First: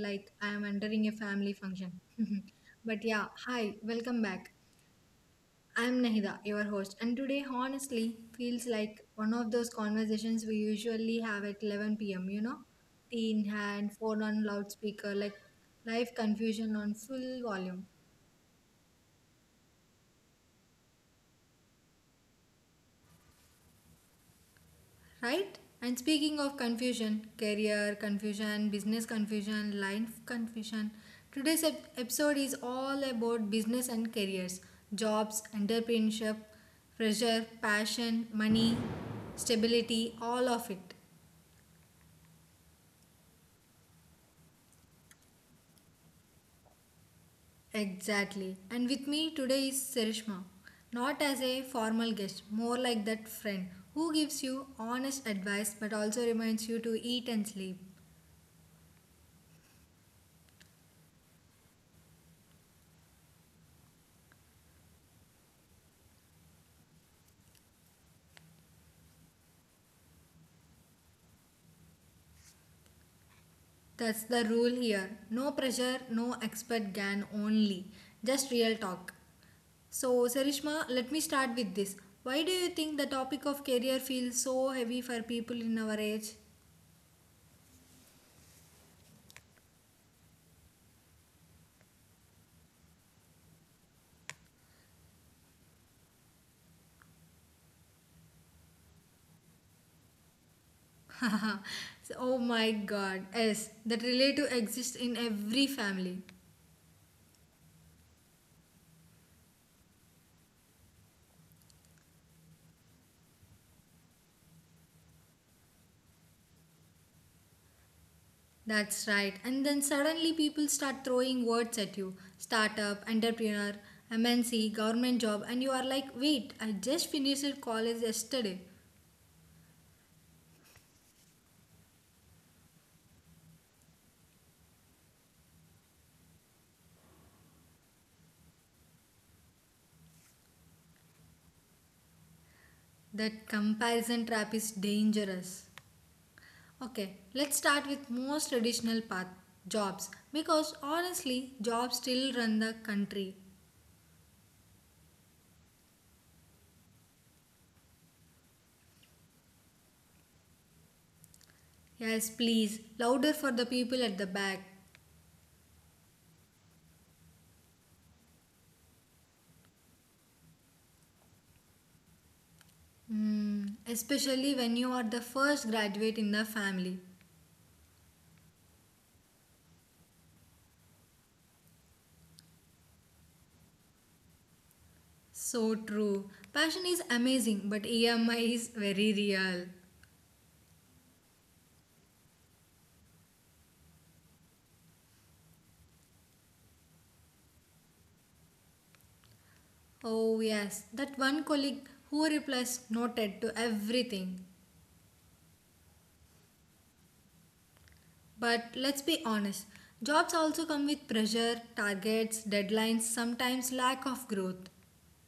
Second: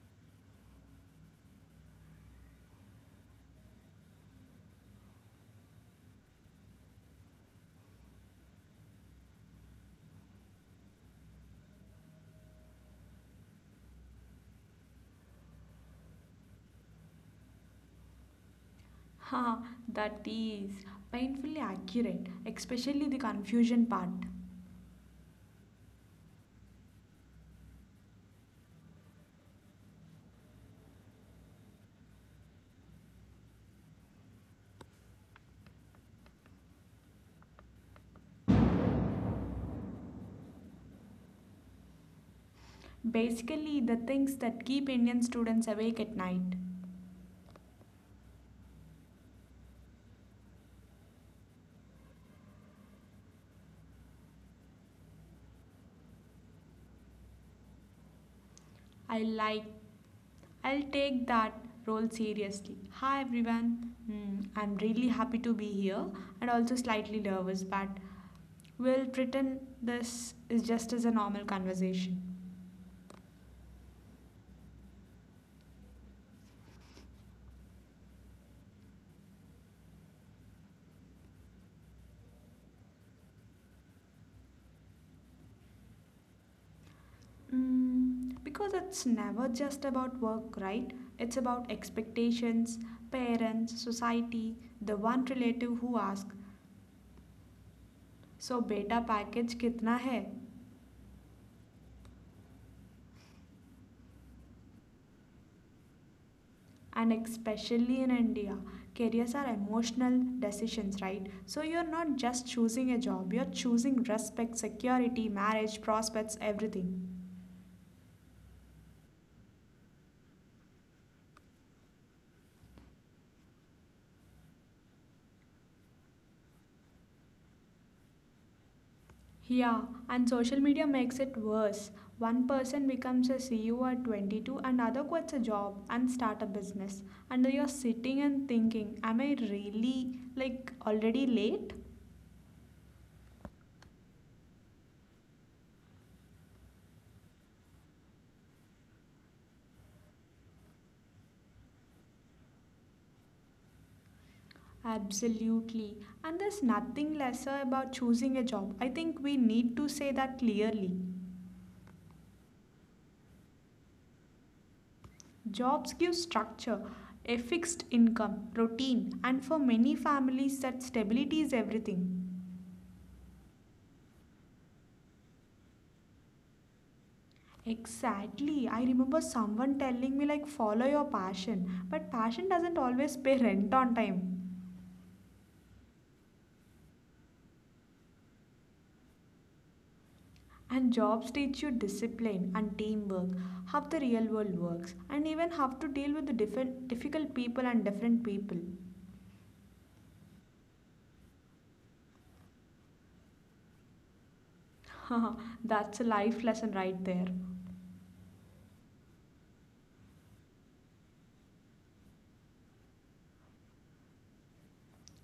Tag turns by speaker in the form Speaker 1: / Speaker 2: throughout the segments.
Speaker 1: like I am entering a family function. But yeah, hi, welcome back. I am Nahida, your host, and today honestly feels like one of those conversations we usually have at 11 p.m., you know? Tea in hand, phone on loudspeaker, like life confusion on full volume.
Speaker 2: Ha, that is painfully accurate, especially the confusion part.
Speaker 1: Right? And speaking of confusion, career confusion, business confusion, life confusion, today's episode is all about business and careers, jobs, entrepreneurship, pressure, passion, money, stability, all of it.
Speaker 2: Basically, the things that keep Indian students awake at night.
Speaker 1: Exactly. And with me today is Sarishma. Not as a formal guest, more like that friend who gives you honest advice but also reminds you to eat and sleep.
Speaker 2: I like, I'll take that role seriously. Hi everyone, I'm really happy to be here and also slightly nervous, but we'll pretend this is just as a normal conversation.
Speaker 1: That's the rule here. No pressure, no expert gan only. Just real talk. So, Sarishma, let me start with this. Why do you think the topic of career feels so heavy for people in our age?
Speaker 2: Because it's never just about work, right? It's about expectations, parents, society, the one relative who asks, so, beta package kitna hai?
Speaker 1: Oh my god, yes, that relative exists in every family.
Speaker 2: And especially in India, careers are emotional decisions, right? So, you're not just choosing a job, you're choosing respect, security, marriage, prospects, everything.
Speaker 1: That's right. And then suddenly people start throwing words at you startup, entrepreneur, MNC, government job, and you are like, wait, I just finished college yesterday.
Speaker 2: Yeah, and social media makes it worse. One person becomes a CEO at 22, another quits a job and start a business. And you're sitting and thinking, am I really like already late?
Speaker 1: That comparison trap is dangerous. Okay, let's start with most traditional path jobs because honestly, jobs still run the country.
Speaker 2: Absolutely. And there's nothing lesser about choosing a job. I think we need to say that clearly.
Speaker 1: Yes, please, louder for the people at the back.
Speaker 2: Jobs give structure, a fixed income, routine, and for many families that stability is everything.
Speaker 1: Hmm, especially when you are the first graduate in the family.
Speaker 2: Exactly. I remember someone telling me, like, follow your passion. But passion doesn't always pay rent on time.
Speaker 1: So true. Passion is amazing, but EMI is very real.
Speaker 2: And jobs teach you discipline and teamwork, how the real world works, and even how to deal with the difficult people and different people.
Speaker 1: Oh, yes, that one colleague who replies noted to everything.
Speaker 2: That's a life lesson right there.
Speaker 1: But let's be honest, jobs also come with pressure, targets, deadlines, sometimes lack of growth.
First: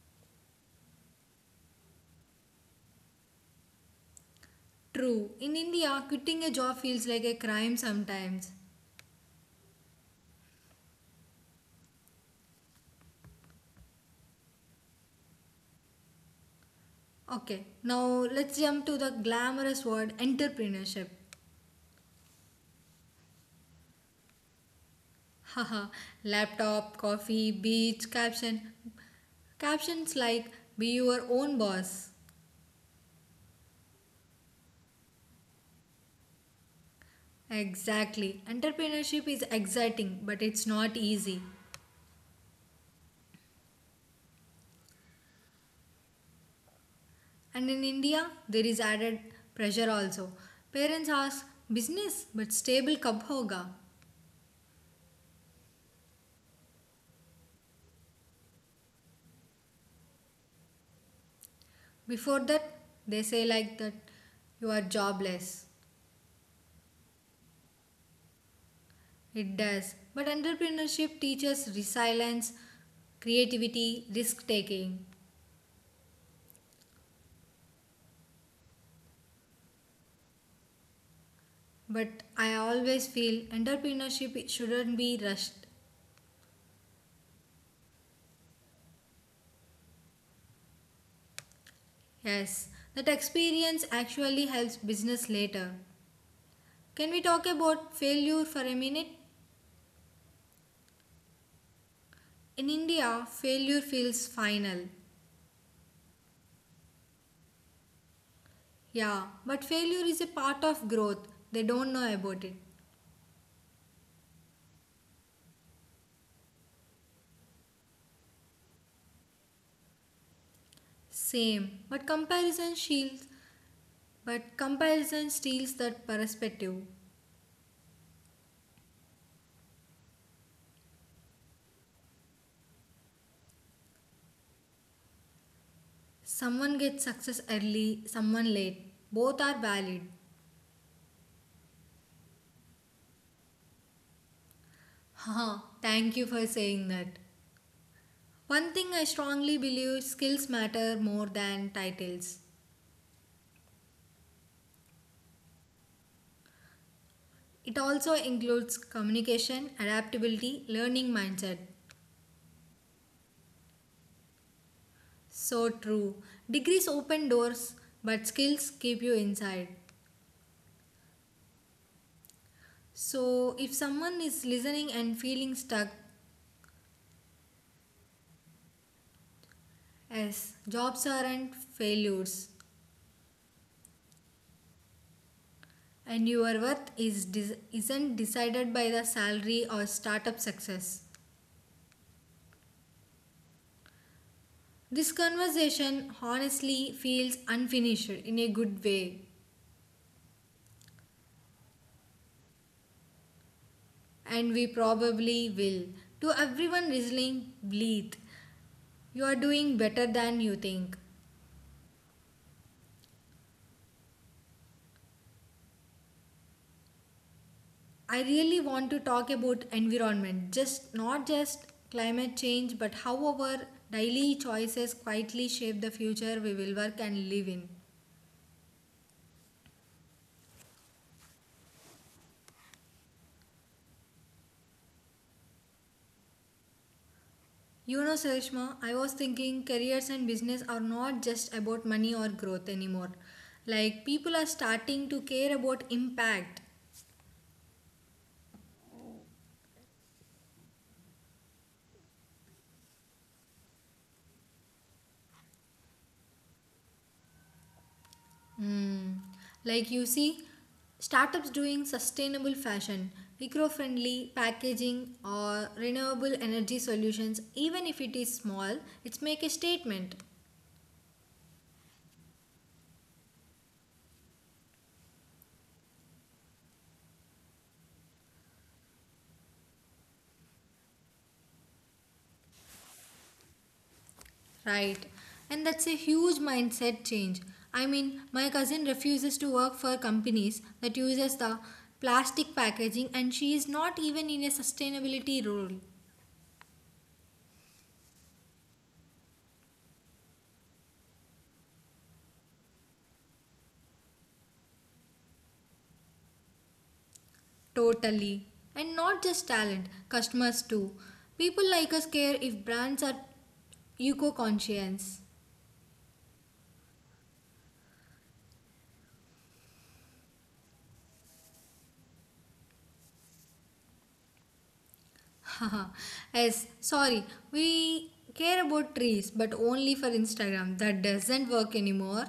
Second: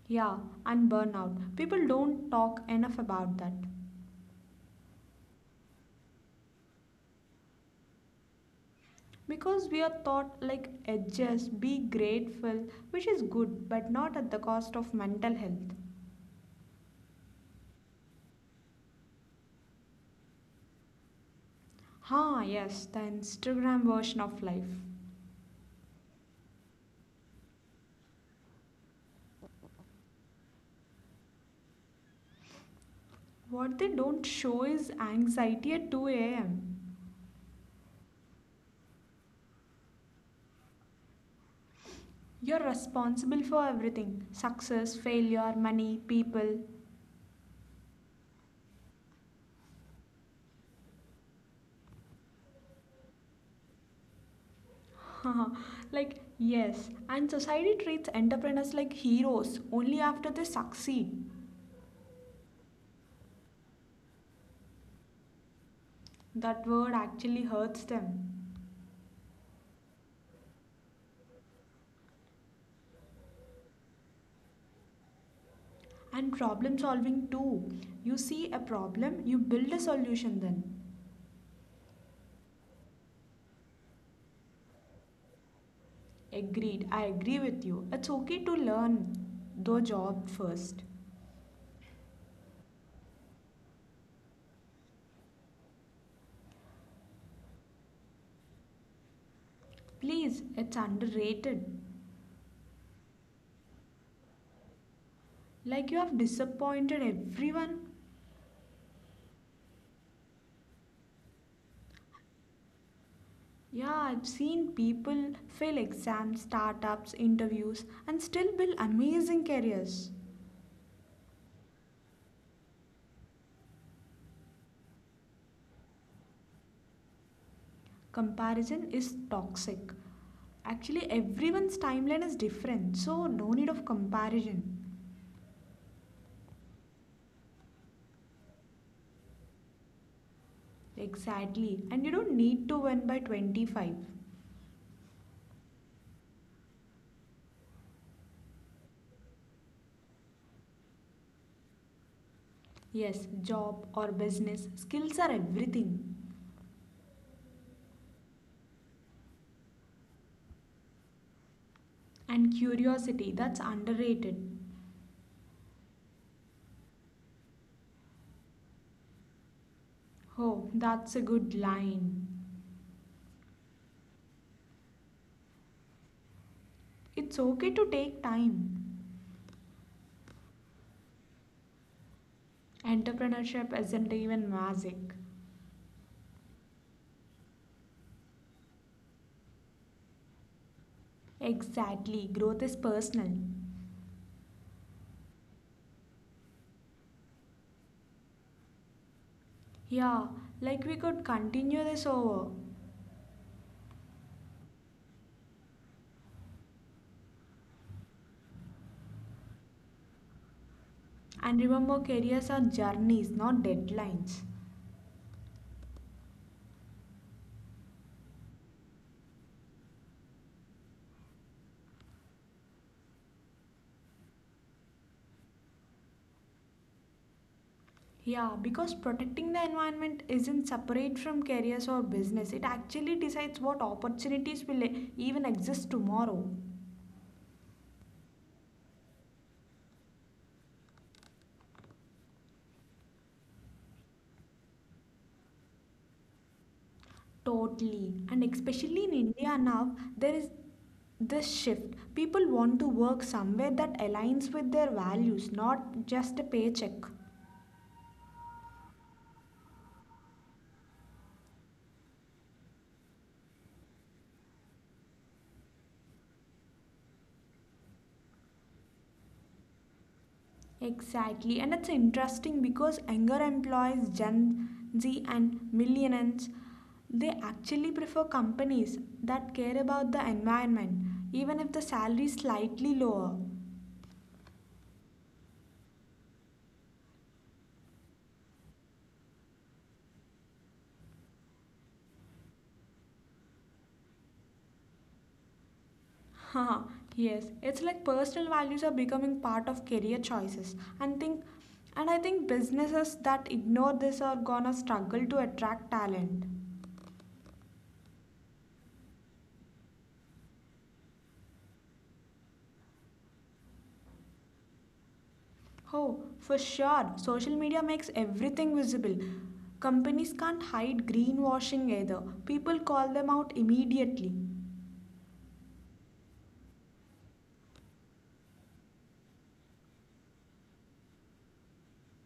Speaker 2: Yeah, and burnout. People don't talk enough about that.
Speaker 1: True, in India, quitting a job feels like a crime sometimes.
Speaker 2: Because we are taught like adjust, be grateful, which is good, but not at the cost of mental health.
Speaker 1: Okay, now let's jump to the glamorous word entrepreneurship.
Speaker 2: Ah, yes, the Instagram version of life.
Speaker 1: Haha, laptop, coffee, beach, caption. Captions like be your own boss.
Speaker 2: What they don't show is anxiety at 2 a.m.
Speaker 1: Exactly. Entrepreneurship is exciting, but it's not easy.
Speaker 2: You're responsible for everything success, failure, money, people.
Speaker 1: And in India, there is added pressure also. Parents ask, business, but stable kab hoga?
Speaker 2: like, yes, and society treats entrepreneurs like heroes only after they succeed.
Speaker 1: Before that, they say like that, you are jobless.
Speaker 2: That word actually hurts them.
Speaker 1: It does. But entrepreneurship teaches resilience, creativity, risk taking.
Speaker 2: And problem solving too. You see a problem, you build a solution then.
Speaker 1: But I always feel entrepreneurship shouldn't be rushed.
Speaker 2: Agreed, I agree with you. It's okay to learn, though, job first.
Speaker 1: Yes, that experience actually helps business later. Can we talk about failure for a minute?
Speaker 2: Please, it's underrated.
Speaker 1: In India, failure feels final.
Speaker 2: Like you have disappointed everyone.
Speaker 1: Yeah, but failure is a part of growth. They don't know about it.
Speaker 2: Yeah, I've seen people fail exams, startups, interviews, and still build amazing careers.
Speaker 1: Same, but comparison shields. But comparison steals that perspective.
Speaker 2: Comparison is toxic. Actually, everyone's timeline is different, so no need of comparison.
Speaker 1: Someone gets success early, someone late. Both are valid.
Speaker 2: Exactly, and you don't need to win by 25.
Speaker 1: Haha, thank you for saying that. One thing I strongly believe skills matter more than titles.
Speaker 2: Yes, job or business, skills are everything.
Speaker 1: It also includes communication, adaptability, learning mindset.
Speaker 2: And curiosity, that's underrated.
Speaker 1: So true. Degrees open doors, but skills keep you inside.
Speaker 2: Oh, that's a good line.
Speaker 1: So, if someone is listening and feeling stuck,
Speaker 2: It's okay to take time.
Speaker 1: as jobs aren't failures
Speaker 2: Entrepreneurship isn't even magic.
Speaker 1: and your worth is isn't decided by the salary or startup success,
Speaker 2: Exactly, growth is personal.
Speaker 1: this conversation honestly feels unfinished in a good way,
Speaker 2: Yeah, like we could continue this over.
Speaker 1: and we probably will. To everyone listening, breathe. You are doing better than you think.
Speaker 2: And remember, careers are journeys, not deadlines.
Speaker 1: I really want to talk about environment, just not just climate change, but how our daily choices quietly shape the future we will work and live in.
Speaker 2: Yeah, because protecting the environment isn't separate from careers or business. It actually decides what opportunities will even exist tomorrow.
Speaker 1: You know, Sarishma, I was thinking careers and business are not just about money or growth anymore. Like people are starting to care about impact.
Speaker 2: Totally. And especially in India now, there is this shift. People want to work somewhere that aligns with their values, not just a paycheck.
Speaker 1: Hmm. Like you see, startups doing sustainable fashion, eco friendly packaging, or renewable energy solutions, even if it is small, it's make a statement,
Speaker 2: Exactly. And it's interesting because younger employees, Gen Z and millennials, they actually prefer companies that care about the environment, even if the salary is slightly lower.
Speaker 1: right? And that's a huge mindset change. I mean, my cousin refuses to work for companies that uses the plastic packaging and she is not even in a sustainability role.
Speaker 2: Haha, yes, it's like personal values are becoming part of career choices and I think businesses that ignore this are gonna struggle to attract talent.
Speaker 1: Totally. And not just talent, customers too. People like us care if brands are eco conscience.
Speaker 2: Oh, for sure, social media makes everything visible. Companies can't hide greenwashing either. People call them out immediately.
Speaker 1: Yes, sorry. We care about trees, but only for Instagram. That doesn't work anymore.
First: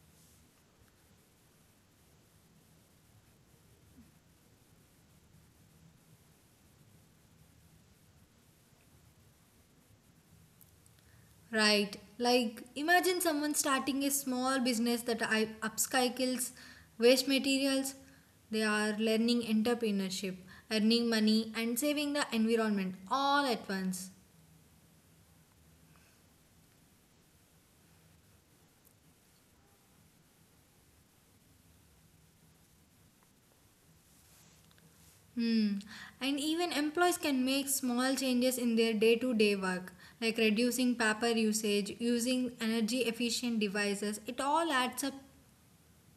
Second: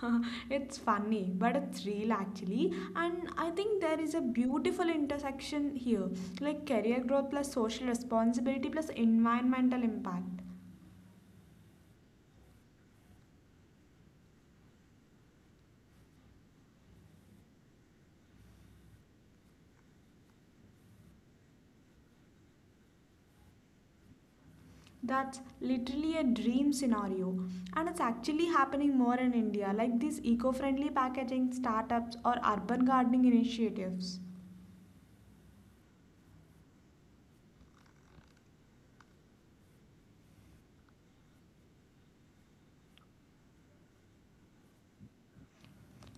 Speaker 2: It's funny, but it's real actually. And I think there is a beautiful intersection here, like career growth plus social responsibility plus environmental impact.
Speaker 1: Right. Like, imagine someone starting a small business that I upcycles waste materials. They are learning entrepreneurship, earning money, and saving the environment all at once.
Speaker 2: That's literally a dream scenario. And it's actually happening more in India, like these eco friendly packaging startups or urban gardening initiatives.
Speaker 1: Hmm. And even employees can make small changes in their day to day work, like reducing paper usage, using energy efficient devices. It all adds up.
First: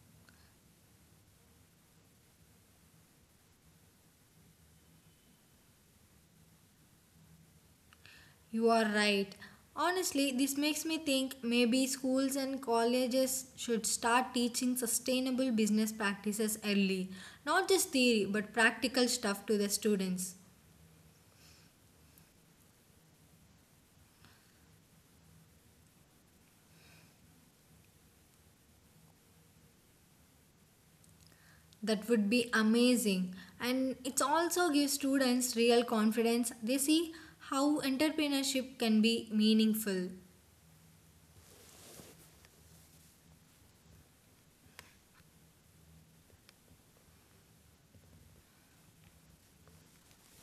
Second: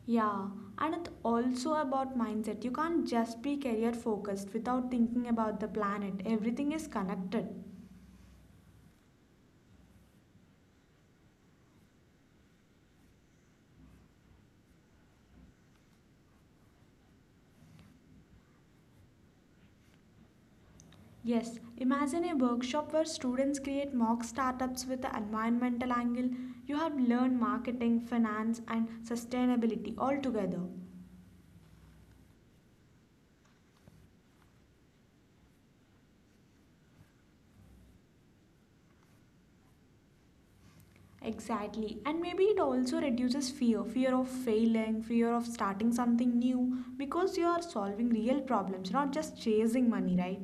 Speaker 2: Yeah, and it's also about mindset. You can't just be career focused without thinking about the planet, everything is connected.
Speaker 1: You are right. Honestly, this makes me think maybe schools and colleges should start teaching sustainable business practices early. Not just theory, but practical stuff to the students.
Speaker 2: Yes, imagine a workshop where students create mock startups with the environmental angle. You have learned marketing, finance, and sustainability all together.
Speaker 1: That would be amazing. And it also gives students real confidence. They see how entrepreneurship can be meaningful.
Speaker 2: Exactly, and maybe it also reduces fear of failing, fear of starting something new because you are solving real problems, not just chasing money, right?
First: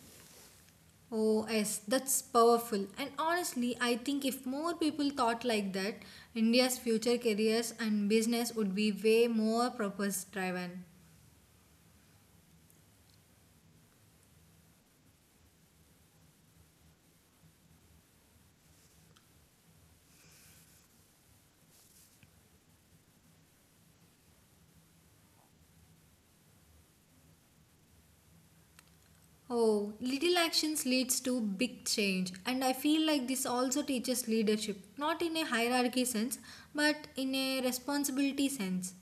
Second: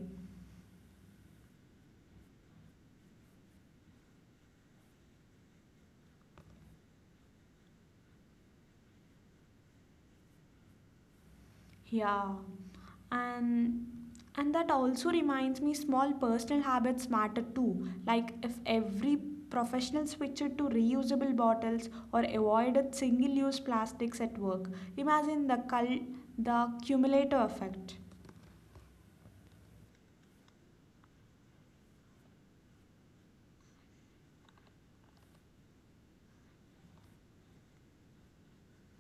Speaker 1: Oh, yes, that's powerful. And honestly, I think if more people thought like that, India's future careers and business would be way more purpose driven.
Speaker 2: Yeah, and and that also reminds me small personal habits matter too. Like if every professional switched to reusable bottles or avoided single-use plastics at work, imagine the cumulative effect.
Speaker 1: Oh, little actions leads to big change, and I feel like this also teaches leadership not in a hierarchy sense but in a responsibility sense.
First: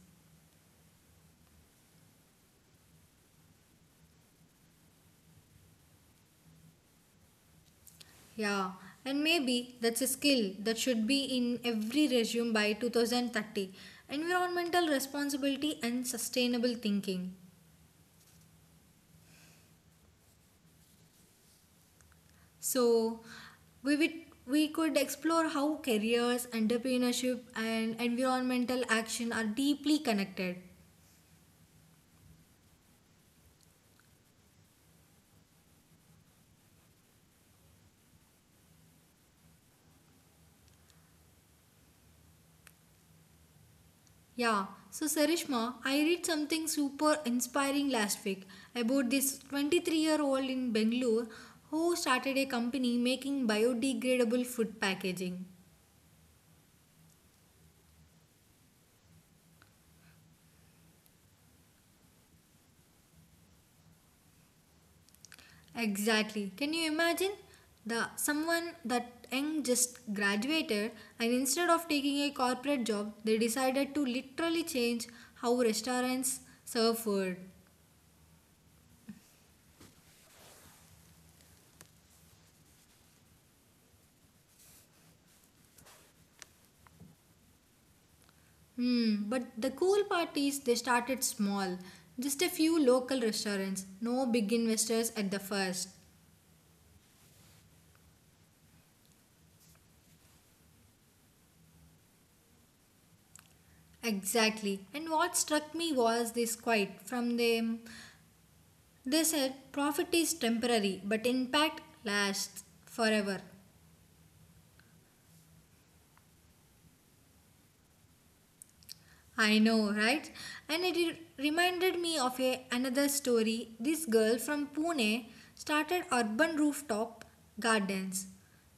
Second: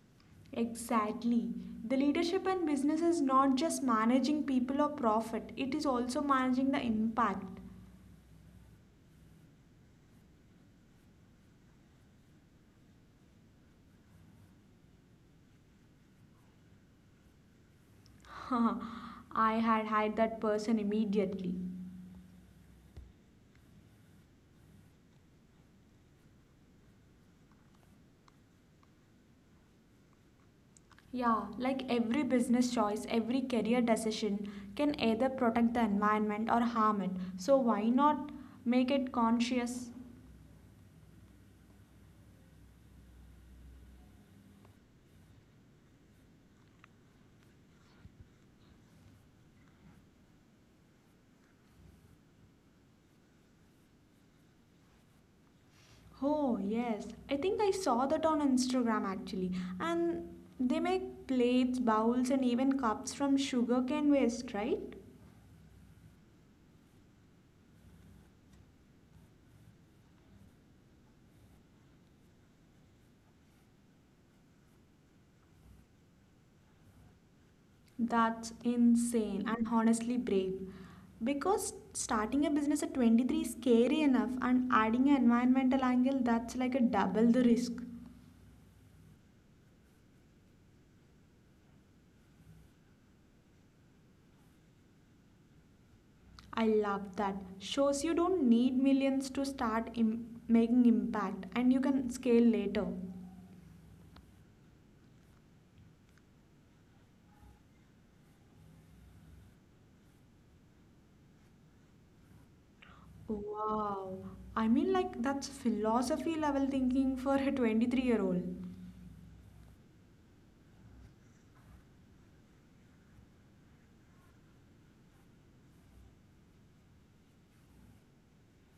Speaker 2: Exactly. The leadership and business is not just managing people or profit, it is also managing the impact.
Speaker 1: Yeah, and maybe that's a skill that should be in every resume by 2030, environmental responsibility and sustainable thinking.
Speaker 2: I had hired that person immediately.
Speaker 1: So, we, would, we could explore how careers, entrepreneurship, and environmental action are deeply connected.
Speaker 2: Yeah, like every business choice, every career decision can either protect the environment or harm it. So why not make it conscious?
Speaker 1: Yeah, so Sarishma, I read something super inspiring last week about this 23-year-old in Bangalore who started a company making biodegradable food packaging.
Speaker 2: Oh, yes. I think I saw that on Instagram actually. And they make plates, bowls, and even cups from sugarcane waste, right?
Speaker 1: Exactly. Can you imagine the someone that young just graduated, and instead of taking a corporate job, they decided to literally change how restaurants serve food.
Speaker 2: That's insane and honestly brave. Because starting a business at 23 is scary enough, and adding an environmental angle, that's like a double the risk.
Speaker 1: Hmm. But the cool part is they started small, just a few local restaurants, no big investors at the first.
Speaker 2: I love that. Shows you don't need millions to start making impact and you can scale later.
Speaker 1: Exactly. And what struck me was this quote from them. They said profit is temporary, but impact lasts forever.
Speaker 2: Wow. I mean like that's philosophy level thinking for a 23-year-old.
Speaker 1: I know, right? And it reminded me of another story. This girl from Pune started urban rooftop gardens.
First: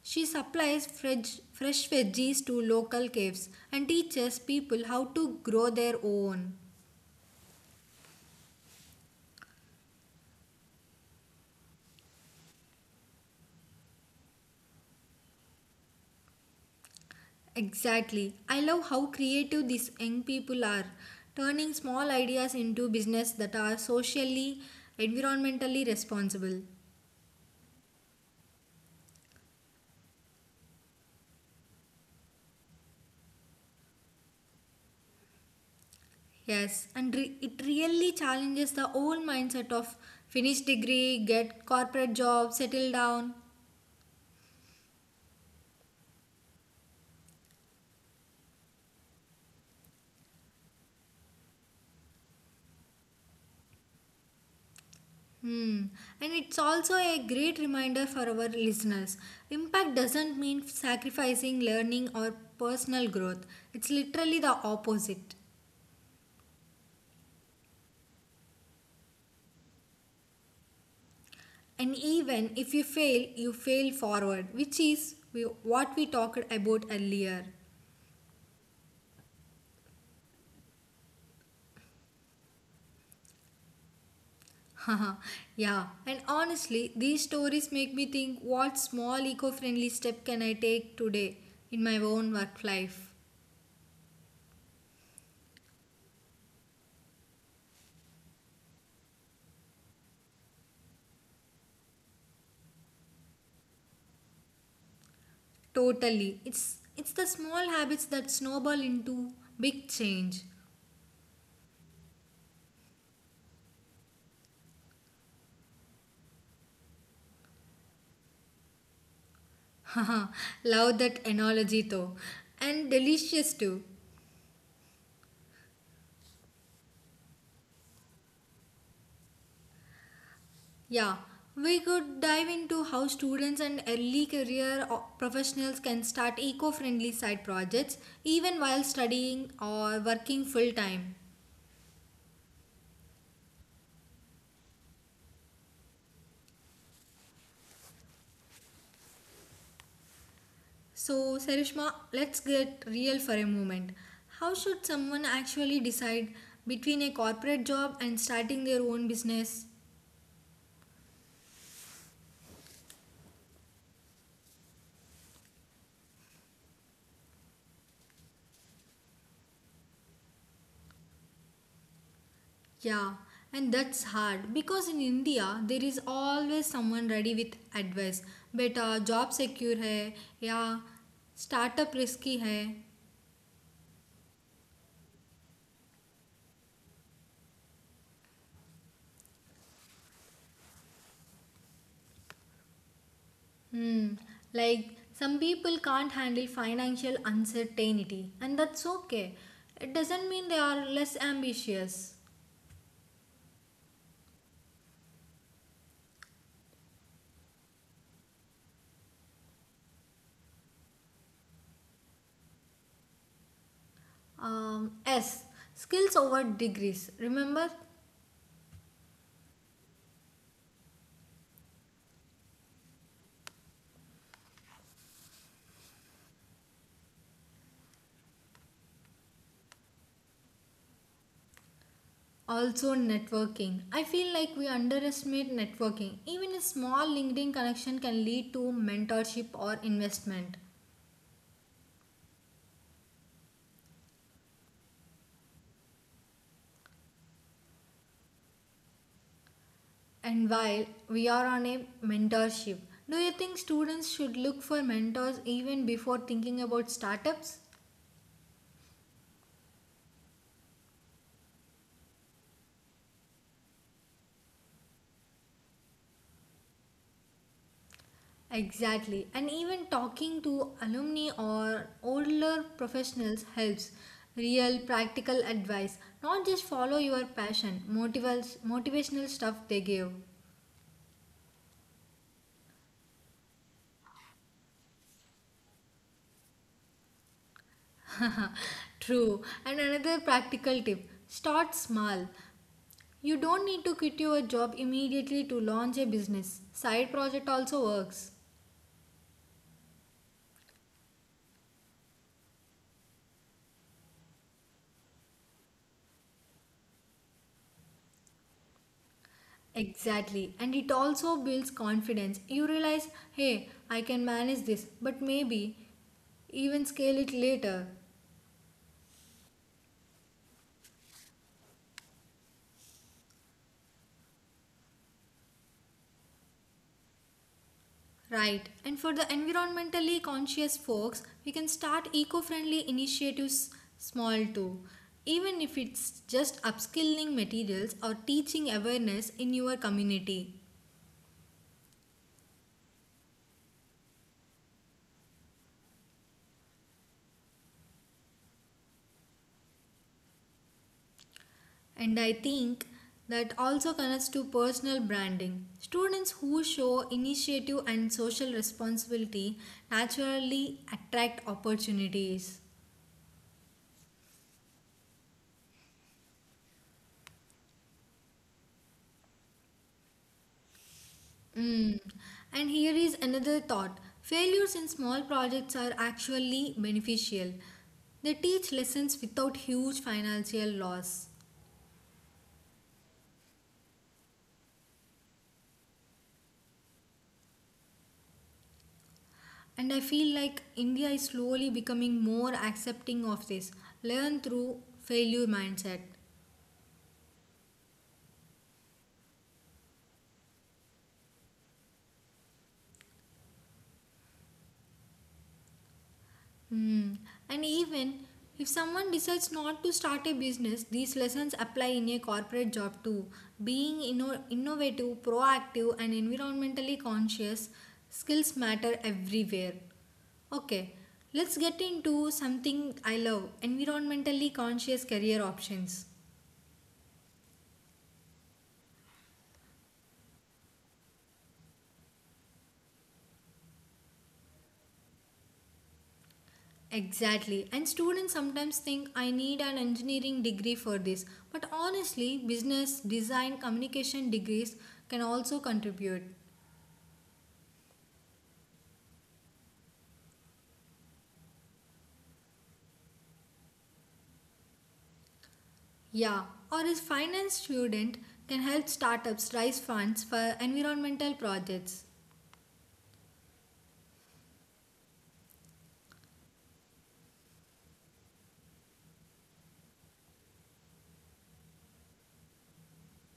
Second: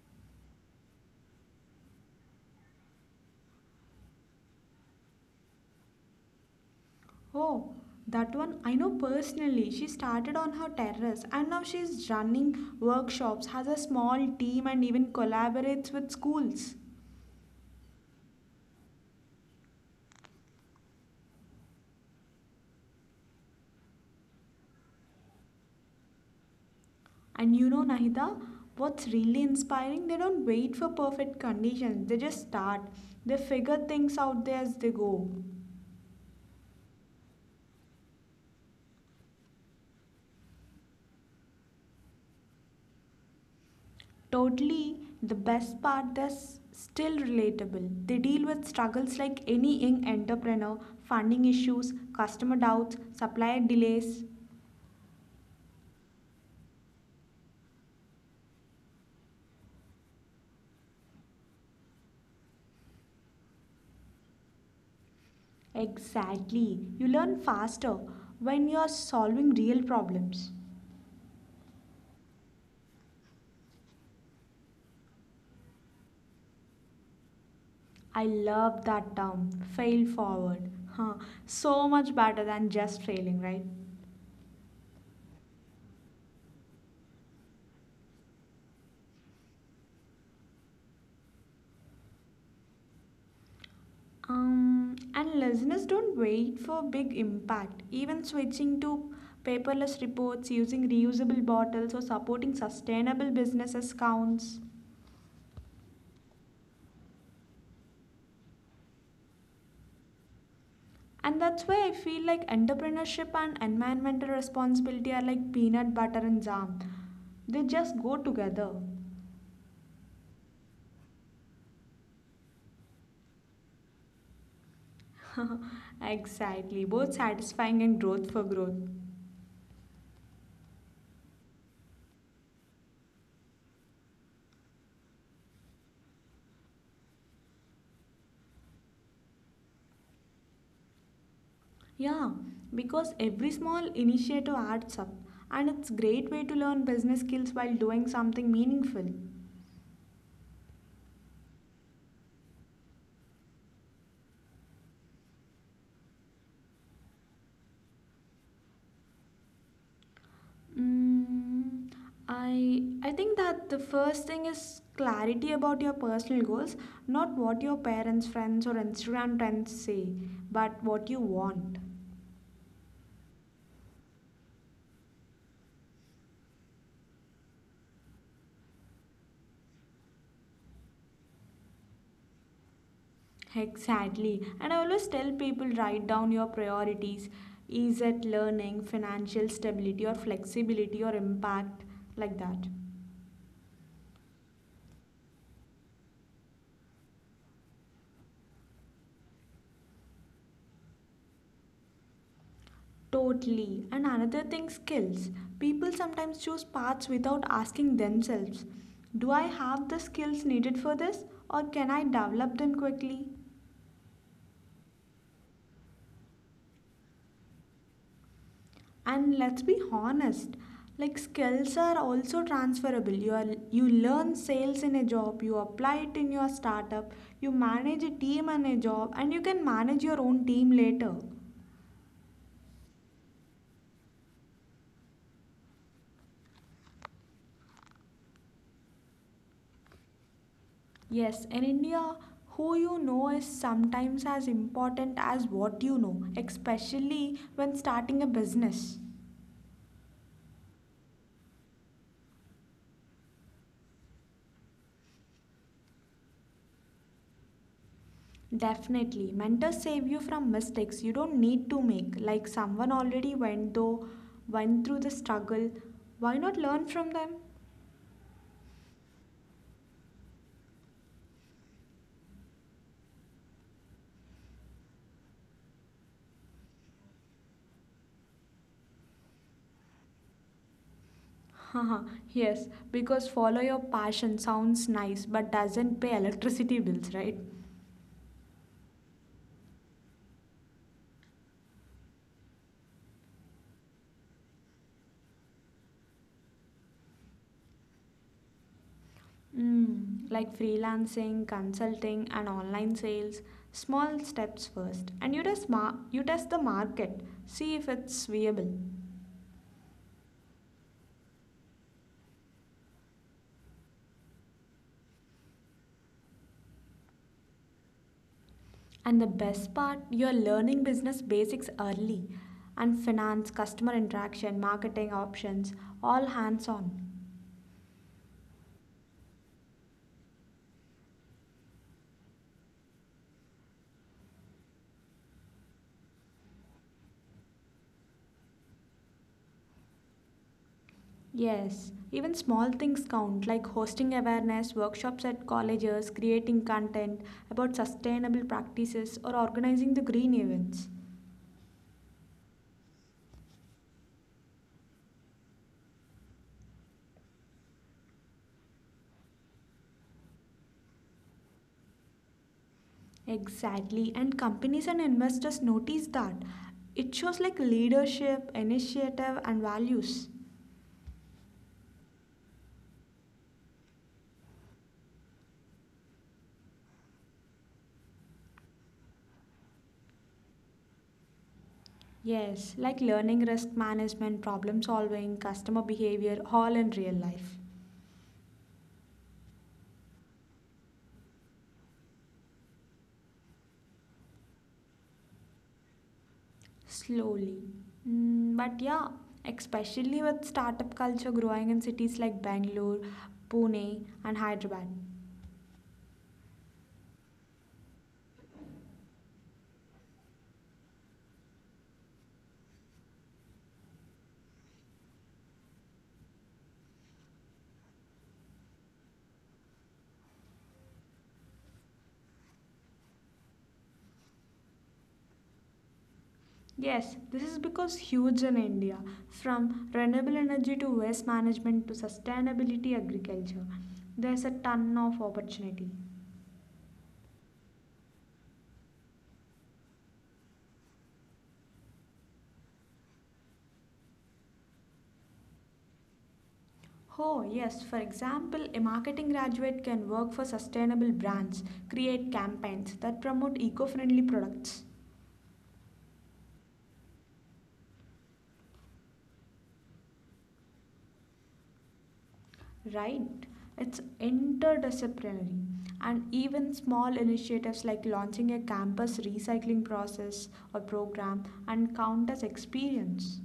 Speaker 1: She supplies fresh veggies to local caves and teaches people how to grow their own.
Speaker 2: Oh, that one I know personally. She started on her terrace and now she's running workshops, has a small team and even collaborates with schools.
Speaker 1: Exactly. I love how creative these young people are, turning small ideas into business that are socially, environmentally responsible.
Speaker 2: And you know, Nahida, what's really inspiring? They don't wait for perfect conditions, they just start. They figure things out there as they go.
Speaker 1: Yes, and it really challenges the old mindset of finish degree, get corporate job, settle down.
Speaker 2: Totally, the best part, they're still relatable. They deal with struggles like any young entrepreneur funding issues, customer doubts, supplier delays.
Speaker 1: Hmm. And it's also a great reminder for our listeners. Impact doesn't mean sacrificing learning or personal growth. It's literally the opposite.
Speaker 2: Exactly. You learn faster when you're solving real problems.
Speaker 1: And even if you fail, you fail forward, which is what we talked about earlier.
Speaker 2: I love that term, fail forward. Huh. So much better than just failing, right?
Speaker 1: Yeah, and honestly, these stories make me think what small eco friendly step can I take today in my own work life?
Speaker 2: And listeners don't wait for big impact. Even switching to paperless reports, using reusable bottles, or supporting sustainable businesses counts.
Speaker 1: Totally. It's the small habits that snowball into big change.
Speaker 2: And that's why I feel like entrepreneurship and environmental responsibility are like peanut butter and jam. They just go together.
Speaker 1: Love that analogy though. And delicious too.
Speaker 2: Exactly, both satisfying and growth for growth.
Speaker 1: Yeah, we could dive into how students and early career professionals can start eco friendly side projects even while studying or working full time.
Speaker 2: Yeah, because every small initiative adds up, and it's a great way to learn business skills while doing something meaningful.
Speaker 1: So, Sarishma, let's get real for a moment. How should someone actually decide between a corporate job and starting their own business?
Speaker 2: Mm, I think that the first thing is clarity about your personal goals, not what your parents, friends, or Instagram trends say, but what you want.
Speaker 1: Yeah, and that's hard because in India there is always someone ready with advice. Beta, job secure hai, yeah, startup risky hai.
Speaker 2: Exactly. And I always tell people write down your priorities. Is it learning, financial stability, or flexibility, or impact, like that.
Speaker 1: Hmm, like some people can't handle financial uncertainty, and that's okay. It doesn't mean they are less ambitious.
Speaker 2: Totally. And another thing, skills. People sometimes choose paths without asking themselves do I have the skills needed for this or can I develop them quickly?
Speaker 1: S. Skills over degrees. Remember?
Speaker 2: And let's be honest, like skills are also transferable, you learn sales in a job you apply it in your startup, you manage a team in a job and you can manage your own team later.
Speaker 1: Also, networking. I feel like we underestimate networking. Even a small LinkedIn connection can lead to mentorship or investment.
Speaker 2: Yes, in India, who you know is sometimes as important as what you know, especially when starting a business.
Speaker 1: And while we are on a mentorship, do you think students should look for mentors even before thinking about startups?
Speaker 2: Definitely, mentors save you from mistakes you don't need to make. Like someone already went through the struggle. Why not learn from them?
Speaker 1: Exactly. And even talking to alumni or older professionals helps. Real practical advice. Not just follow your passion, motivational stuff they give.
Speaker 2: Haha, yes, because follow your passion sounds nice but doesn't pay electricity bills, right?
Speaker 1: True. And another practical tip start small. You don't need to quit your job immediately to launch a business. Side project also works.
Speaker 2: Like freelancing, consulting, and online sales, small steps first, and you test the market, see if it's viable.
Speaker 1: Exactly. And it also builds confidence. You realize, hey, I can manage this, but maybe even scale it later.
Speaker 2: And the best part, you're learning business basics early, and finance, customer interaction, marketing options, all hands on.
Speaker 1: Right, and for the environmentally conscious folks, we can start eco friendly initiatives small too. Even if it's just upskilling materials or teaching awareness in your community.
Speaker 2: Yes, even small things count, like hosting awareness, workshops at colleges, creating content about sustainable practices, or organizing the green events.
Speaker 1: And I think that also connects to personal branding. Students who show initiative and social responsibility naturally attract opportunities.
Speaker 2: Exactly, and companies and investors notice that. It shows like leadership, initiative, and values.
Speaker 1: Mm. And here is another thought failures in small projects are actually beneficial. They teach lessons without huge financial loss.
Speaker 2: Yes, like learning risk management, problem solving, customer behavior, all in real life.
Speaker 1: And I feel like India is slowly becoming more accepting of this learn through failure mindset.
Speaker 2: Slowly. But yeah, especially with startup culture growing in cities like Bangalore, Pune, and Hyderabad.
Speaker 1: Hmm. And even if someone decides not to start a business, these lessons apply in a corporate job too. Being innovative, proactive, and environmentally conscious skills matter everywhere. Okay, let's get into something I love environmentally conscious career options.
Speaker 2: Yes, this is because huge in India, from renewable energy to waste management to sustainability agriculture, there's a ton of opportunity.
Speaker 1: Exactly. And students sometimes think I need an engineering degree for this. But honestly, business, design, communication degrees can also contribute.
Speaker 2: Oh, yes, for example, a marketing graduate can work for sustainable brands, create campaigns that promote eco friendly products.
Speaker 1: Yeah, or a finance student can help startups raise funds for environmental projects.
Speaker 2: Right, it's interdisciplinary, and even small initiatives like launching a campus recycling process or program and count as experience.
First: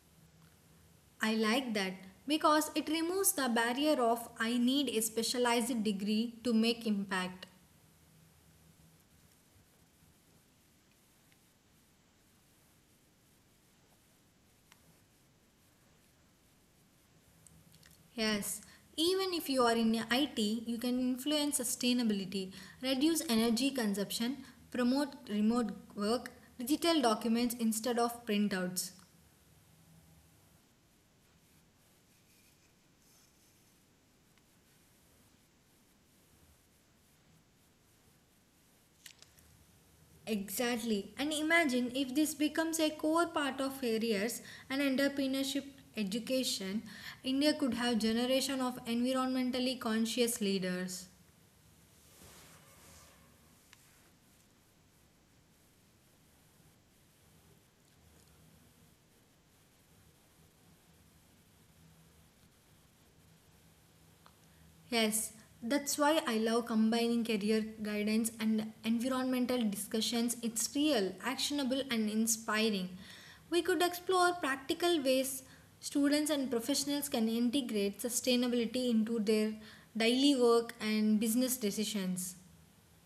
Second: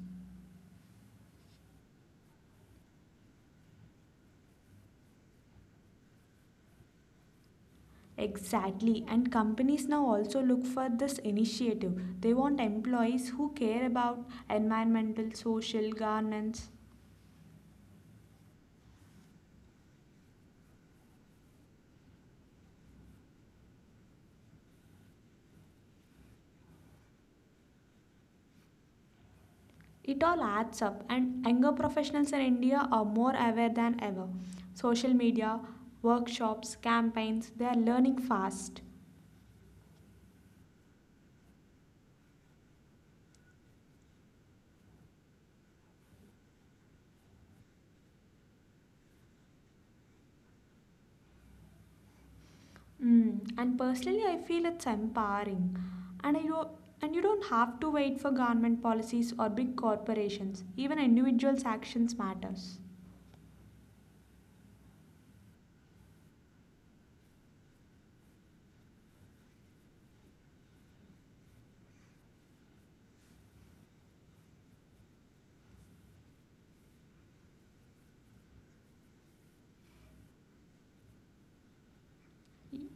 Speaker 1: I like that because it removes the barrier of I need a specialized degree to make impact.
Speaker 2: Exactly, and companies now also look for this initiative. They want employees who care about environmental, social, governance.
Speaker 1: Yes, even if you are in IT, you can influence sustainability, reduce energy consumption, promote remote work, digital documents instead of printouts.
Speaker 2: It all adds up, and younger professionals in India are more aware than ever. Social media, workshops, campaigns, they are learning fast.
Speaker 1: Exactly. And imagine if this becomes a core part of careers and entrepreneurship education, India could have generation of environmentally conscious leaders.
Speaker 2: Mm. And personally, I feel it's empowering. And I do and you don't have to wait for government policies or big corporations. Even individuals' actions matters.
Speaker 1: Yes, that's why I love combining career guidance and environmental discussions. It's real, actionable and inspiring. We could explore practical ways students and professionals can integrate sustainability into their daily work and business decisions.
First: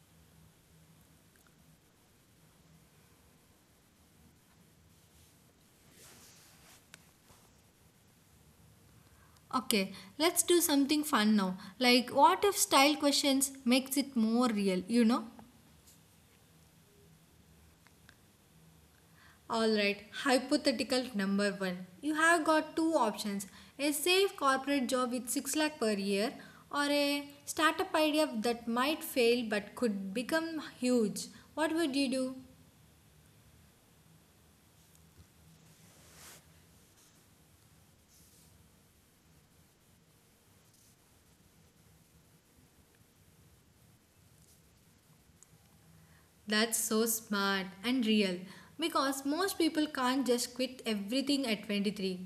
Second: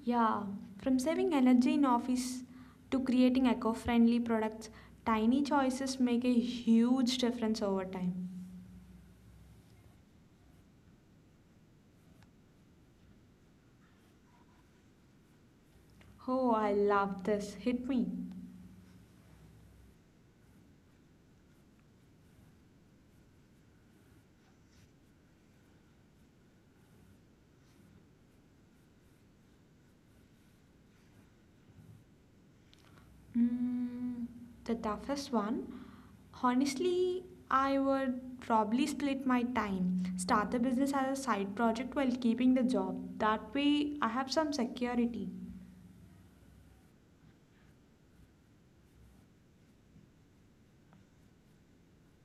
Speaker 2: Yeah, from saving energy in office to creating eco-friendly products, tiny choices make a huge difference over time.
Speaker 1: Okay, let's do something fun now. Like, what if style questions makes it more real, you know?
Speaker 2: Oh, I love this. Hit me.
Speaker 1: Alright, hypothetical number one. You have got two options: a safe corporate job with 6 lakh per year, or a startup idea that might fail but could become huge. What would you do?
Speaker 2: Mm, the toughest one. Honestly, I would probably split my time. Start the business as a side project while keeping the job. That way, I have some security.
Speaker 1: That's so smart and real because most people can't just quit everything at 23.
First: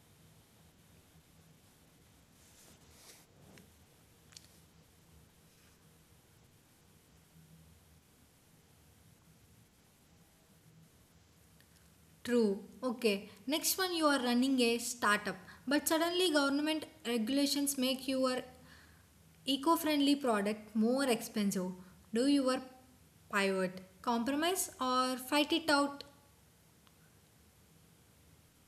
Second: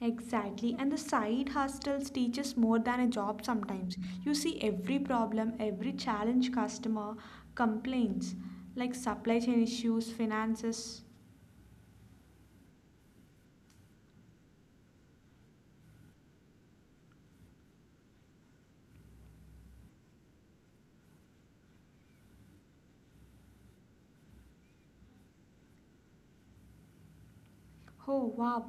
Speaker 2: Exactly, and the side hustles teaches more than a job sometimes. You see every problem, every challenge customer complaints, like supply chain issues, finances.
Speaker 1: True. Okay. Next one, you are running a startup, but suddenly government regulations make your eco-friendly product more expensive. Do your pivot, compromise or fight it out?
Speaker 2: Oh wow.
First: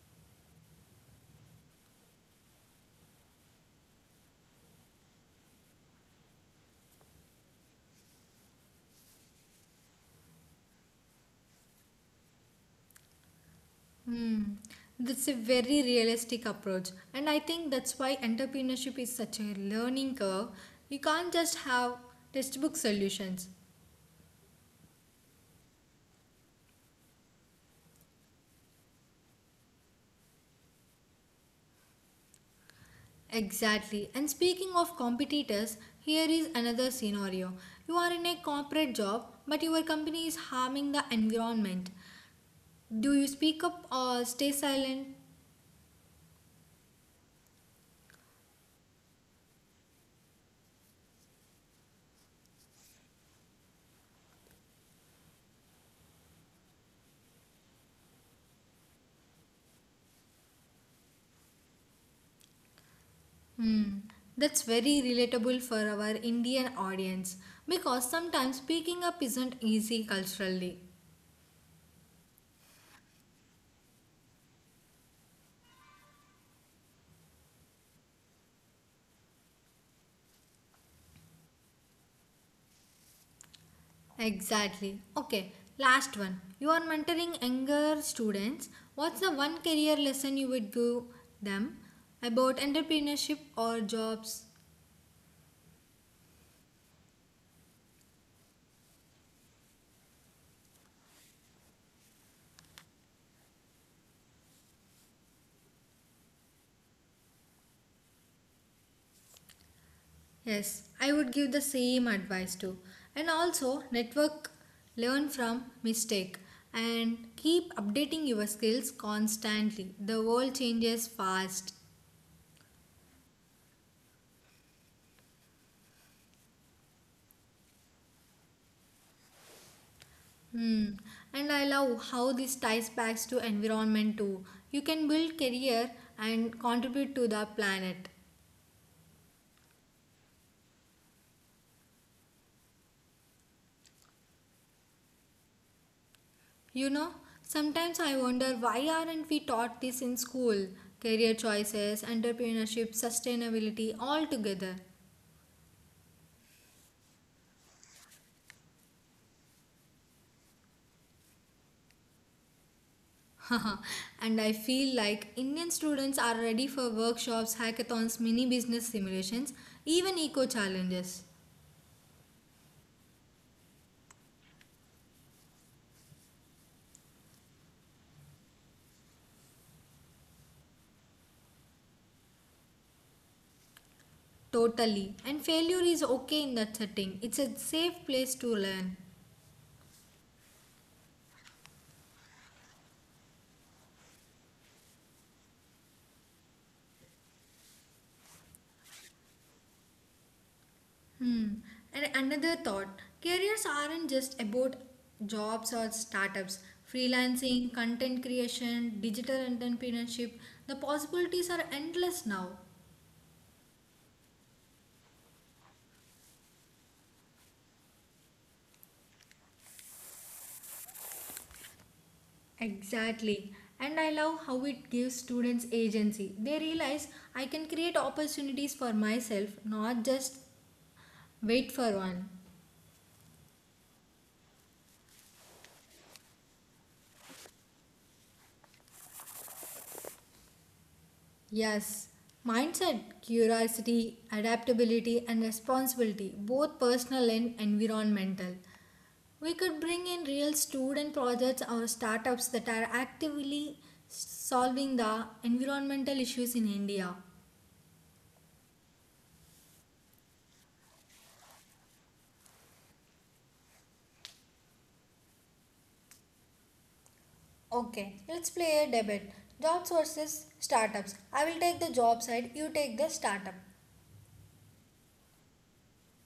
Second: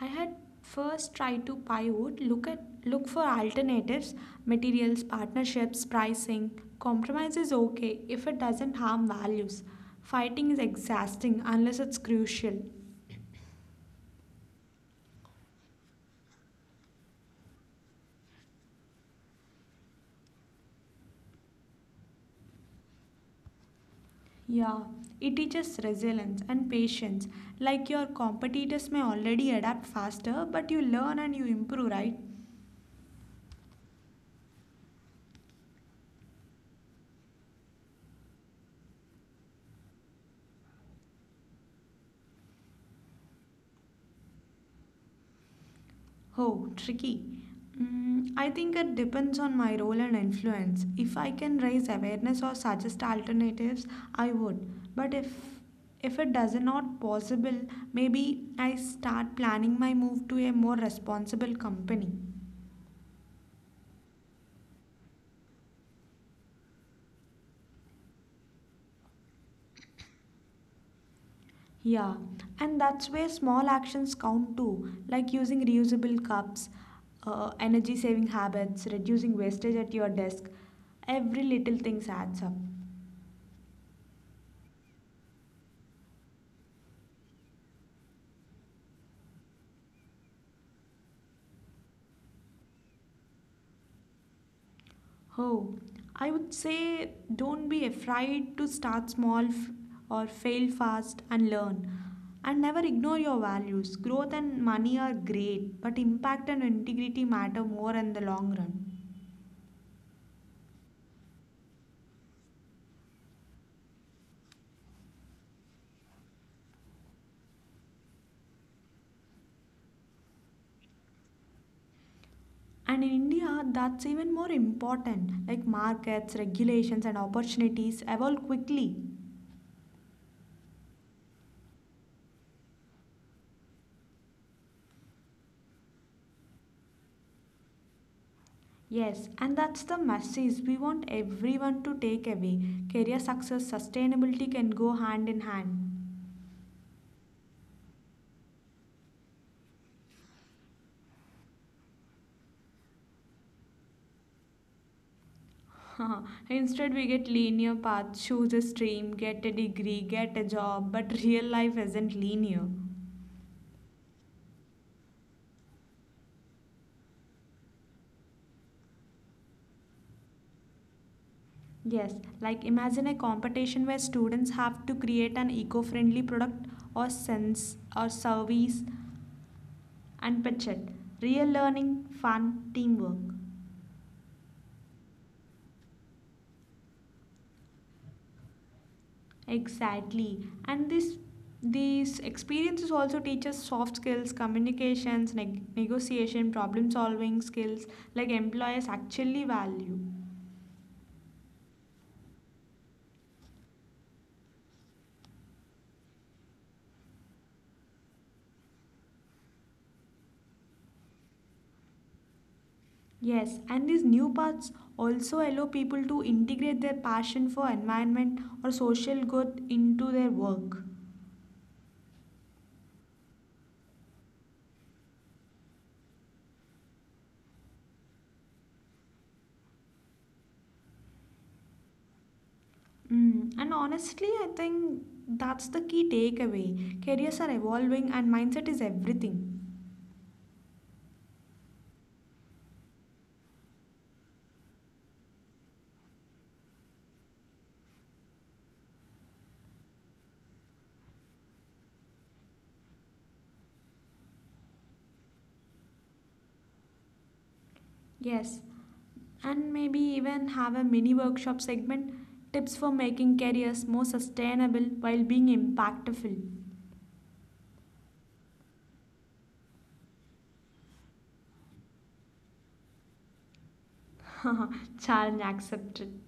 Speaker 2: I had first tried to pivot, look for alternatives, materials, partnerships, pricing. Compromise is okay if it doesn't harm values. Fighting is exhausting unless it's crucial.
Speaker 1: Hmm. That's a very realistic approach. And I think that's why entrepreneurship is such a learning curve. You can't just have textbook solutions.
Speaker 2: Yeah, it teaches resilience and patience. Like your competitors may already adapt faster, but you learn and you improve, right?
Speaker 1: Exactly. And speaking of competitors, here is another scenario. You are in a corporate job, but your company is harming the environment. Do you speak up or stay silent?
Speaker 2: Oh, tricky. I think it depends on my role and influence. If I can raise awareness or suggest alternatives, I would. But if it does not possible, maybe I start planning my move to a more responsible company.
Speaker 1: Hmm. That's very relatable for our Indian audience because sometimes speaking up isn't easy culturally.
Speaker 2: Yeah, and that's where small actions count too, like using reusable cups, energy saving habits, reducing wastage at your desk. Every little thing adds up.
Speaker 1: Exactly. Okay, last one. You are mentoring younger students. What's the one career lesson you would give them about entrepreneurship or jobs?
Speaker 2: Oh, I would say don't be afraid to start small or fail fast and learn. And never ignore your values. Growth and money are great, but impact and integrity matter more in the long run.
Speaker 1: Yes, I would give the same advice too. And also, network, learn from mistake and keep updating your skills constantly. The world changes fast.
Speaker 2: And in India, that's even more important. Like markets, regulations, and opportunities evolve quickly.
Speaker 1: Hmm. And I love how this ties back to environment too. You can build career and contribute to the planet.
Speaker 2: Yes, and that's the message we want everyone to take away. Career success, sustainability can go hand in hand.
Speaker 1: You know, sometimes I wonder, why aren't we taught this in school? Career choices, entrepreneurship, sustainability all together.
Speaker 2: Instead, we get linear paths, choose a stream, get a degree, get a job, but real life isn't linear.
Speaker 1: And I feel like Indian students are ready for workshops, hackathons, mini business simulations, even eco challenges.
Speaker 2: Yes, like imagine a competition where students have to create an eco friendly product or sense or service unpatched. Real learning, fun, teamwork.
Speaker 1: Totally. And failure is okay in that setting, it's a safe place to learn.
Speaker 2: Exactly. And this these experiences also teach us soft skills, communications, negotiation, problem solving skills like employers actually value.
Speaker 1: Hmm. And another thought: careers aren't just about jobs or startups. Freelancing, content creation, digital entrepreneurship, the possibilities are endless now.
Speaker 2: Yes, and these new paths also allow people to integrate their passion for environment or social good into their work.
Speaker 1: Exactly. And I love how it gives students agency. They realize I can create opportunities for myself, not just wait for one.
Speaker 2: Mm, and honestly, I think that's the key takeaway. Careers are evolving and mindset is everything.
Speaker 1: Yes, mindset, curiosity, adaptability, and responsibility, both personal and environmental. We could bring in real student projects or startups that are actively solving the environmental issues in India.
Speaker 2: Yes, and maybe even have a mini workshop segment, tips for making careers more sustainable while being impactful.
Speaker 1: Okay, let's play a debate. Jobs versus startups. I will take the job side, you take the startup.
Speaker 2: Challenge accepted.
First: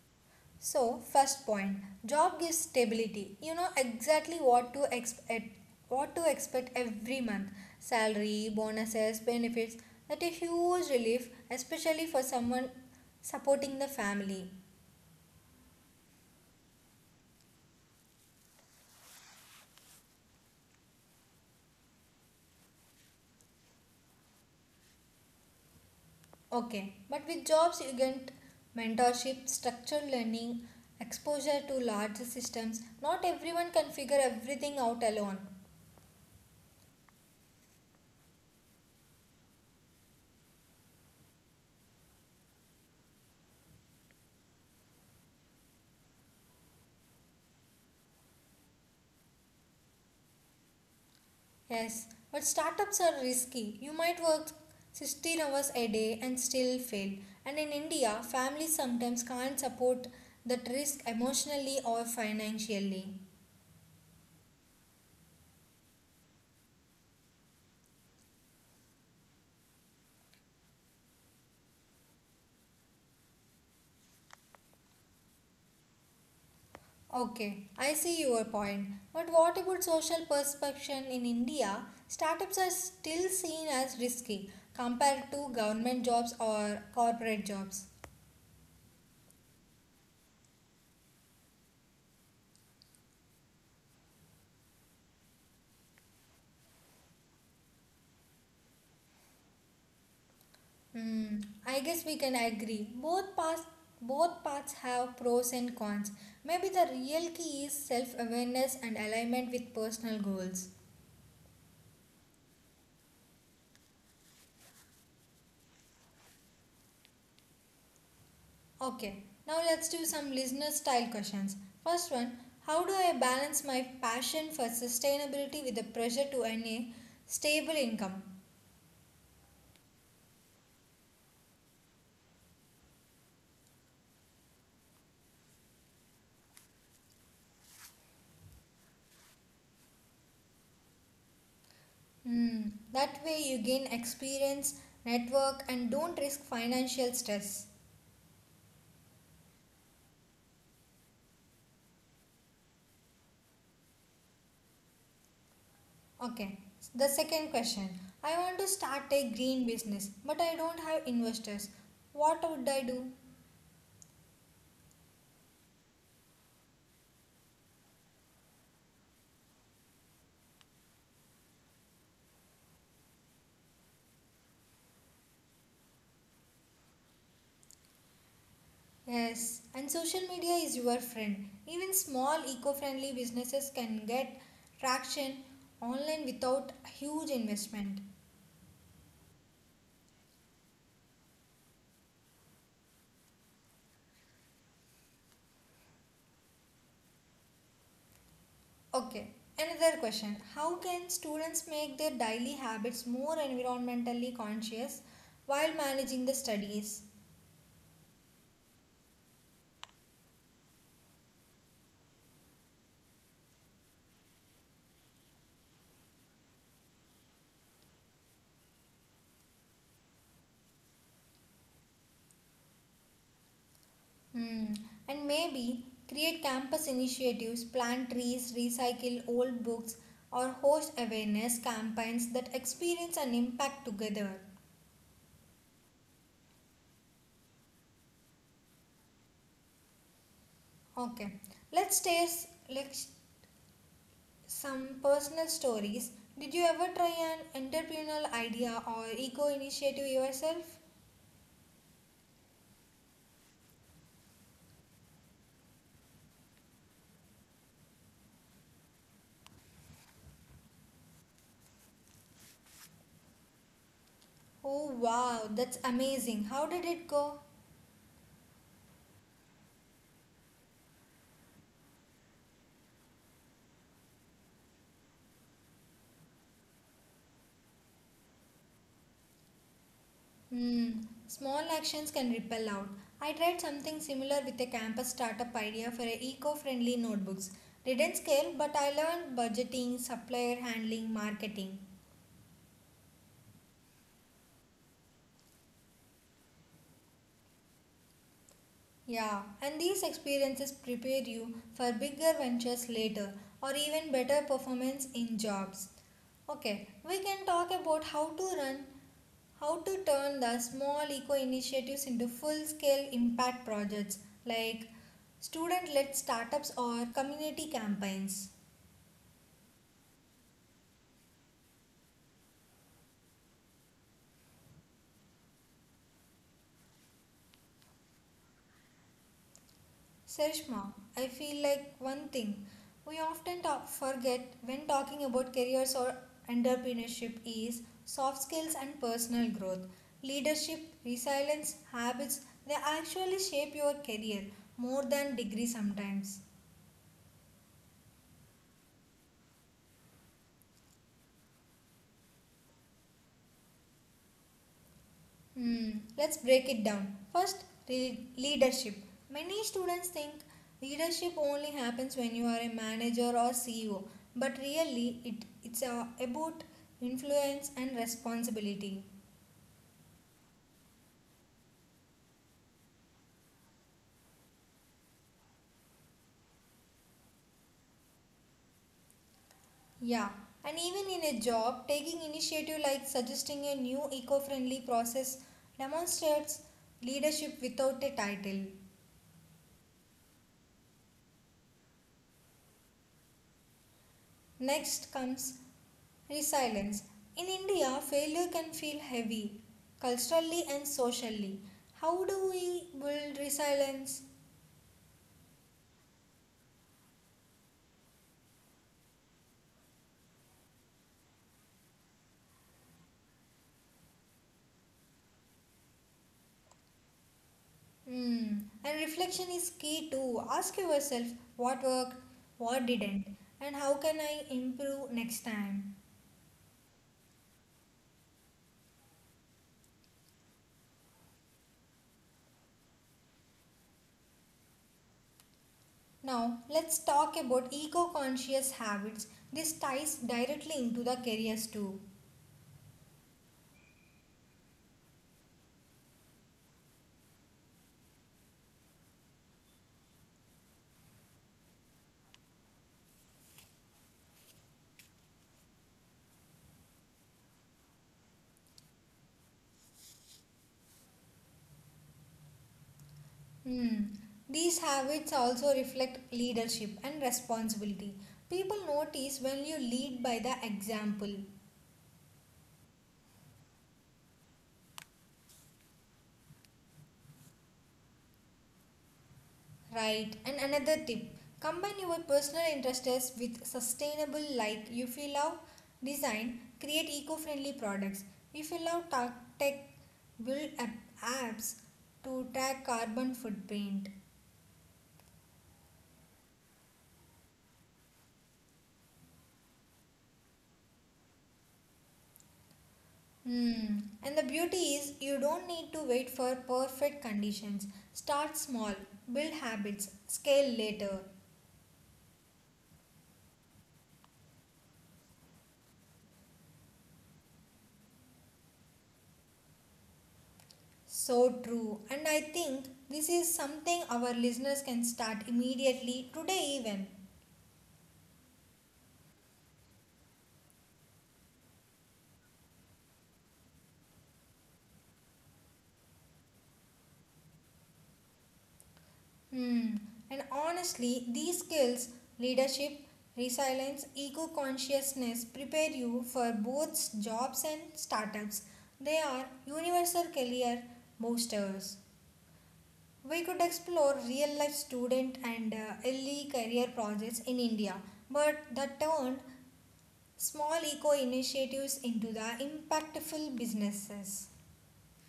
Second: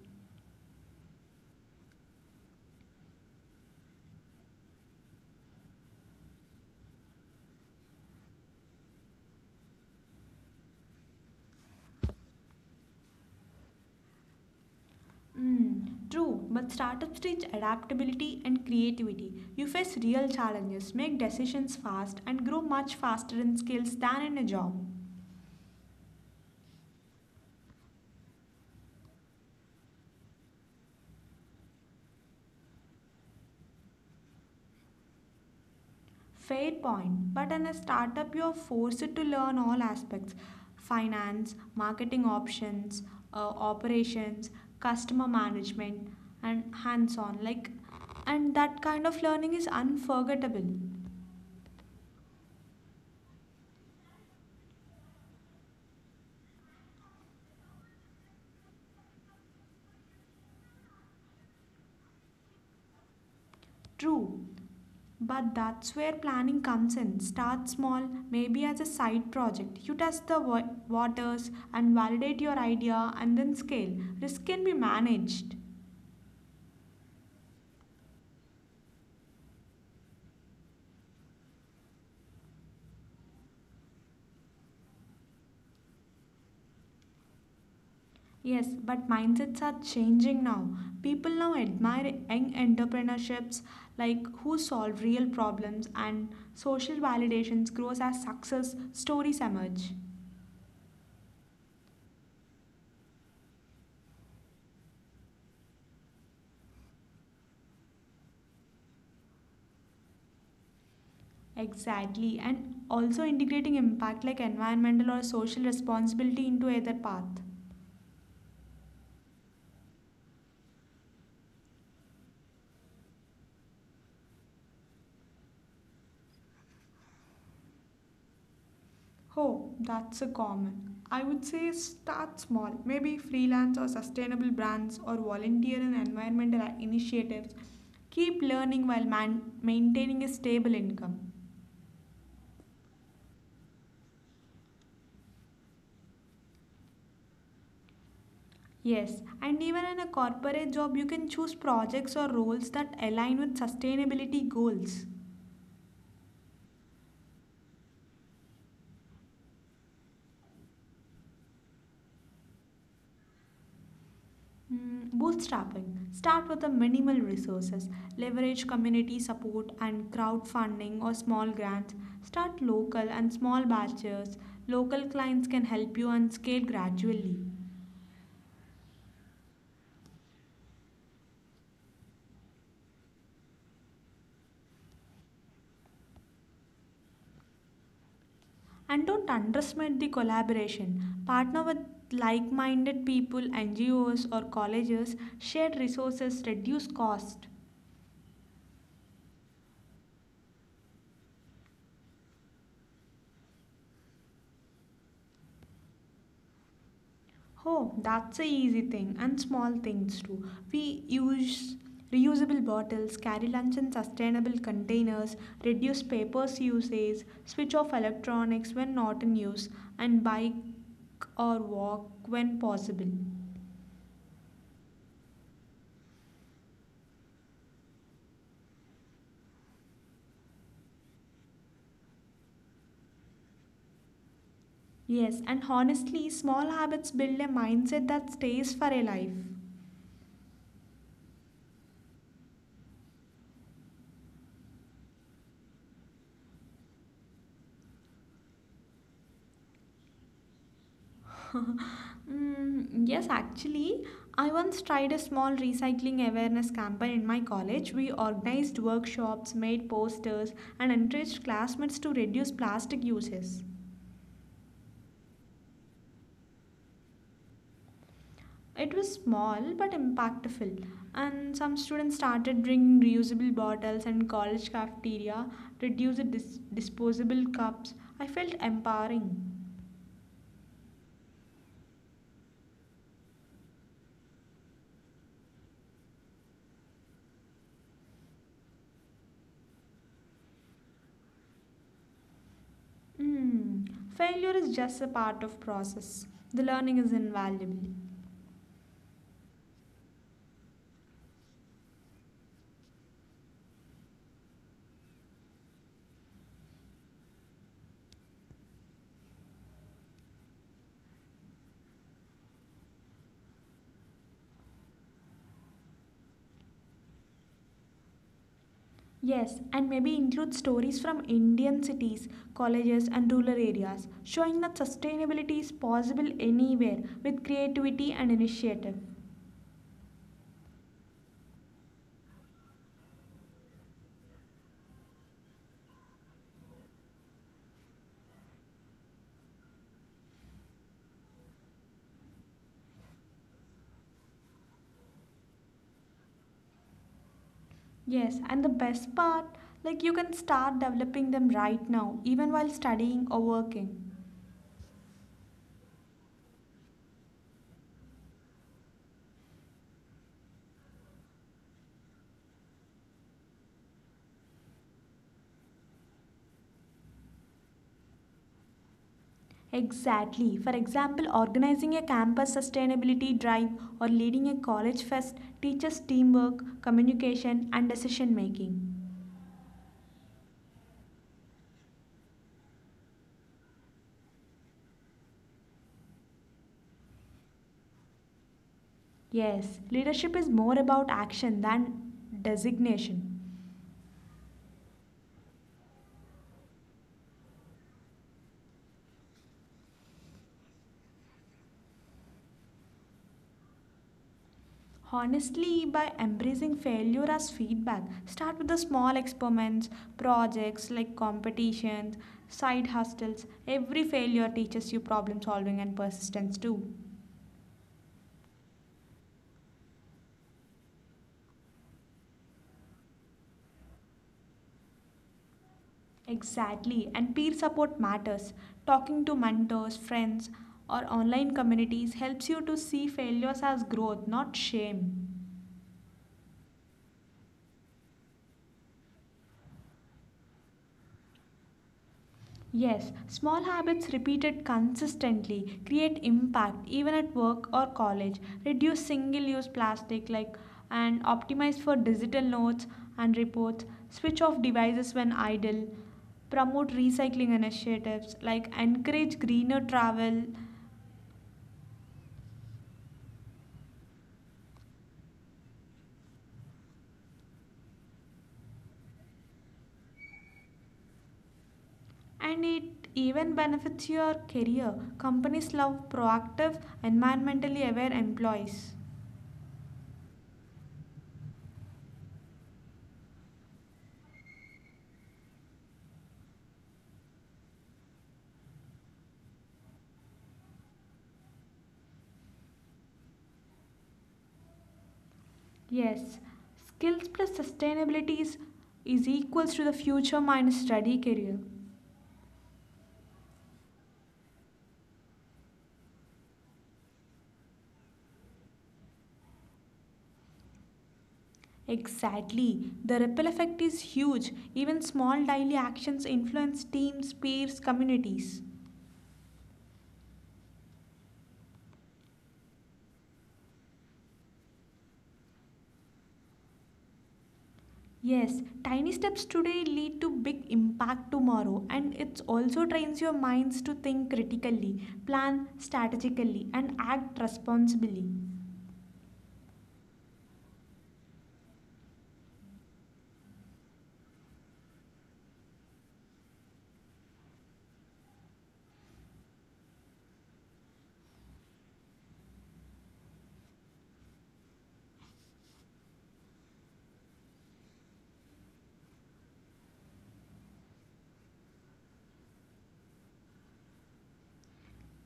Speaker 1: So, first point, job gives stability. You know exactly what to expect every month. Salary, bonuses, benefits. That a huge relief, especially for someone supporting the family.
Speaker 2: Mm, true, but startups teach adaptability and creativity. You face real challenges, make decisions fast, and grow much faster in skills than in a job.
Speaker 1: Okay, but with jobs you get mentorship, structured learning, exposure to larger systems. Not everyone can figure everything out alone.
Speaker 2: Fair point. But in a startup, you're forced to learn all aspects: finance, marketing options, operations, customer management, and hands on. Like, and that kind of learning is unforgettable.
Speaker 1: Yes, but startups are risky. You might work 16 hours a day and still fail. And in India, families sometimes can't support that risk emotionally or financially.
Speaker 2: True. But that's where planning comes in. Start small, maybe as a side project. You test the waters and validate your idea and then scale. Risk can be managed.
Speaker 1: Okay, I see your point. But what about social perception in India? Startups are still seen as risky compared to government jobs or corporate jobs.
Speaker 2: Yes, but mindsets are changing now. People now admire young entrepreneurships like who solve real problems, and social validations grows as success stories emerge.
Speaker 1: Hmm, I guess we can agree. Both paths have pros and cons. Maybe the real key is self-awareness and alignment with personal goals.
Speaker 2: Exactly, and also integrating impact like environmental or social responsibility into either path.
Speaker 1: Okay, now let's do some listener-style questions. First one: how do I balance my passion for sustainability with the pressure to earn a stable income?
Speaker 2: Oh, that's a common. I would say start small, maybe freelance or sustainable brands or volunteer and environmental initiatives. Keep learning while maintaining a stable income.
Speaker 1: Hmm, that way you gain experience, network, and don't risk financial stress.
Speaker 2: Yes, and even in a corporate job, you can choose projects or roles that align with sustainability goals.
Speaker 1: Okay, the second question. I want to start a green business, but I don't have investors. What would I do?
Speaker 2: Mm, bootstrapping. Start with the minimal resources. Leverage community support and crowdfunding or small grants. Start local and small batches. Local clients can help you and scale gradually.
Speaker 1: Yes, and social media is your friend. Even small eco friendly businesses can get traction online without huge investment.
Speaker 2: And don't underestimate the collaboration. Partner with like minded people, NGOs, or colleges. Shared resources reduce cost.
Speaker 1: Okay, another question. How can students make their daily habits more environmentally conscious while managing the studies?
Speaker 2: Oh, that's a easy thing and small things too. We use reusable bottles, carry lunch in sustainable containers, reduce papers usage, switch off electronics when not in use, and bike or walk when possible.
Speaker 1: Hmm. And maybe create campus initiatives, plant trees, recycle old books, or host awareness campaigns that experience and impact together.
Speaker 2: Yes, and honestly, small habits build a mindset that stays for a life.
Speaker 1: Okay, let's taste like some personal stories. Did you ever try an entrepreneurial idea or eco initiative yourself?
Speaker 2: Mm, yes, actually, I once tried a small recycling awareness campaign in my college. We organized workshops, made posters, and encouraged classmates to reduce plastic uses.
Speaker 1: Oh wow, that's amazing. How did it go?
Speaker 2: It was small but impactful, and some students started bringing reusable bottles and college cafeteria, reduced disposable cups. I felt empowering.
Speaker 1: Hmm, small actions can ripple out. I tried something similar with a campus startup idea for a eco-friendly notebooks. Didn't scale, but I learned budgeting, supplier handling, marketing.
Speaker 2: Mm, failure is just a part of process. The learning is invaluable.
Speaker 1: Yeah, and these experiences prepare you for bigger ventures later or even better performance in jobs. Okay, we can talk about how to turn the small eco initiatives into full scale impact projects like student led startups or community campaigns.
Speaker 2: Yes, and maybe include stories from Indian cities, colleges, and rural areas, showing that sustainability is possible anywhere with creativity and initiative.
Speaker 1: Sarishma, I feel like one thing we often forget when talking about careers or entrepreneurship is soft skills and personal growth. Leadership, resilience, habits, they actually shape your career more than degree sometimes.
Speaker 2: Yes, and the best part, like you can start developing them right now, even while studying or working.
Speaker 1: Hmm, let's break it down. First, leadership. Many students think leadership only happens when you are a manager or CEO, but really, it's about influence and responsibility.
Speaker 2: Exactly. For example, organizing a campus sustainability drive or leading a college fest teaches teamwork, communication, and decision making.
Speaker 1: Yeah, and even in a job, taking initiative like suggesting a new eco friendly process demonstrates leadership without a title.
Speaker 2: Yes, leadership is more about action than designation.
Speaker 1: Next comes resilience. In India, failure can feel heavy, culturally and socially. How do we build resilience?
Speaker 2: Honestly, by embracing failure as feedback, start with the small experiments, projects like competitions, side hustles. Every failure teaches you problem solving and persistence too.
Speaker 1: Hmm. And reflection is key too. Ask yourself what worked, what didn't, and how can I improve next time.
Speaker 2: Exactly, and peer support matters. Talking to mentors, friends, or online communities helps you to see failures as growth, not shame.
Speaker 1: Now, let's talk about eco conscious habits. This ties directly into the careers too.
Speaker 2: Yes, small habits repeated consistently create impact even at work or college. Reduce single use plastic, like, and optimize for digital notes and reports. Switch off devices when idle. Promote recycling initiatives like encourage greener travel,
Speaker 1: Hmm. These habits also reflect leadership and responsibility. People notice when you lead by the example.
Speaker 2: and it even benefits your career. Companies love proactive, environmentally aware employees.
Speaker 1: Right. And another tip: combine your personal interests with sustainable, like if you love design, create eco friendly products. If you love tech, build apps to track carbon footprint.
Speaker 2: Yes, skills plus sustainability is equals to the future minus study career.
Speaker 1: Hmm. And the beauty is you don't need to wait for perfect conditions. Start small, build habits, scale later.
Speaker 2: Exactly. The ripple effect is huge. Even small daily actions influence teams, peers, communities.
Speaker 1: So true. And I think this is something our listeners can start immediately, today even.
Speaker 2: Yes, tiny steps today lead to big impact tomorrow, and it also trains your minds to think critically, plan strategically and act responsibly.
Speaker 1: Hmm. And honestly, these skills, leadership, resilience, eco consciousness, prepare you for both jobs and startups. They are universal career boosters. We could explore real life student and early career projects in India, but that turned small eco initiatives into the impactful businesses.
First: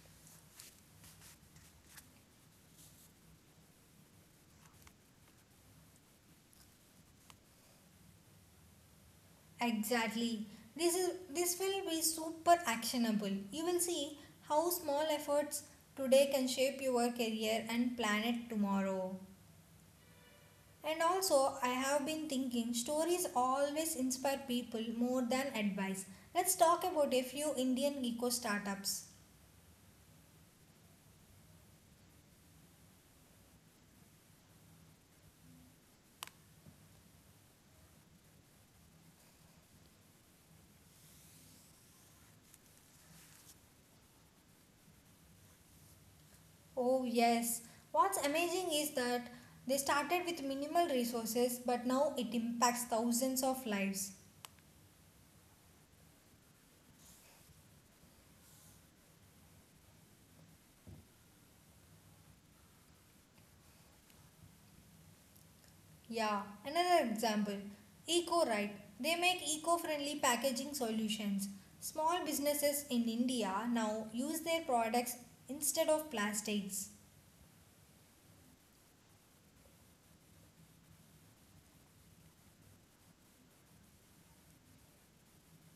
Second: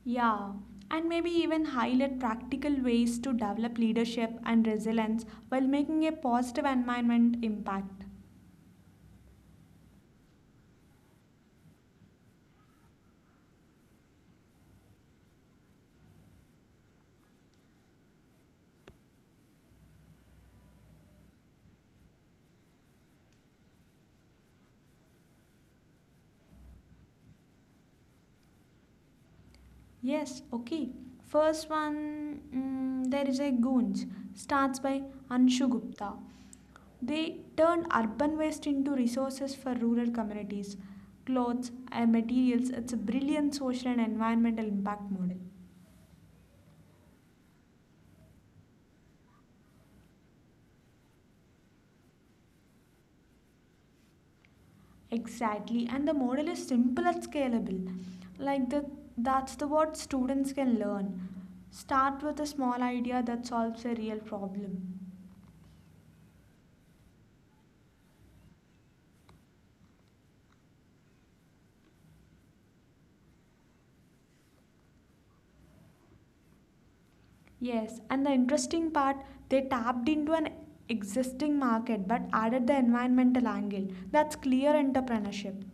Speaker 2: Yeah, and maybe even highlight practical ways to develop leadership and resilience while making a positive environment impact.
Speaker 1: Exactly. This will be super actionable. You will see how small efforts today can shape your career and planet tomorrow. And also, I have been thinking stories always inspire people more than advice. Let's talk about a few Indian eco startups.
Speaker 2: Yes, okay. First one, mm, there is a Goons, starts by Anshu Gupta. They turned urban waste into resources for rural communities. Clothes and materials, it's a brilliant social and environmental impact model.
Speaker 1: Oh, yes. What's amazing is that they started with minimal resources, but now it impacts thousands of lives.
Speaker 2: Exactly, and the model is simple and scalable. Like the that's the what students can learn. Start with a small idea that solves a real problem.
Speaker 1: Yeah, another example, Eco Right. They make eco friendly packaging solutions. Small businesses in India now use their products instead of plastics.
Speaker 2: Yes, and the interesting part, they tapped into an existing market but added the environmental angle. That's clear entrepreneurship.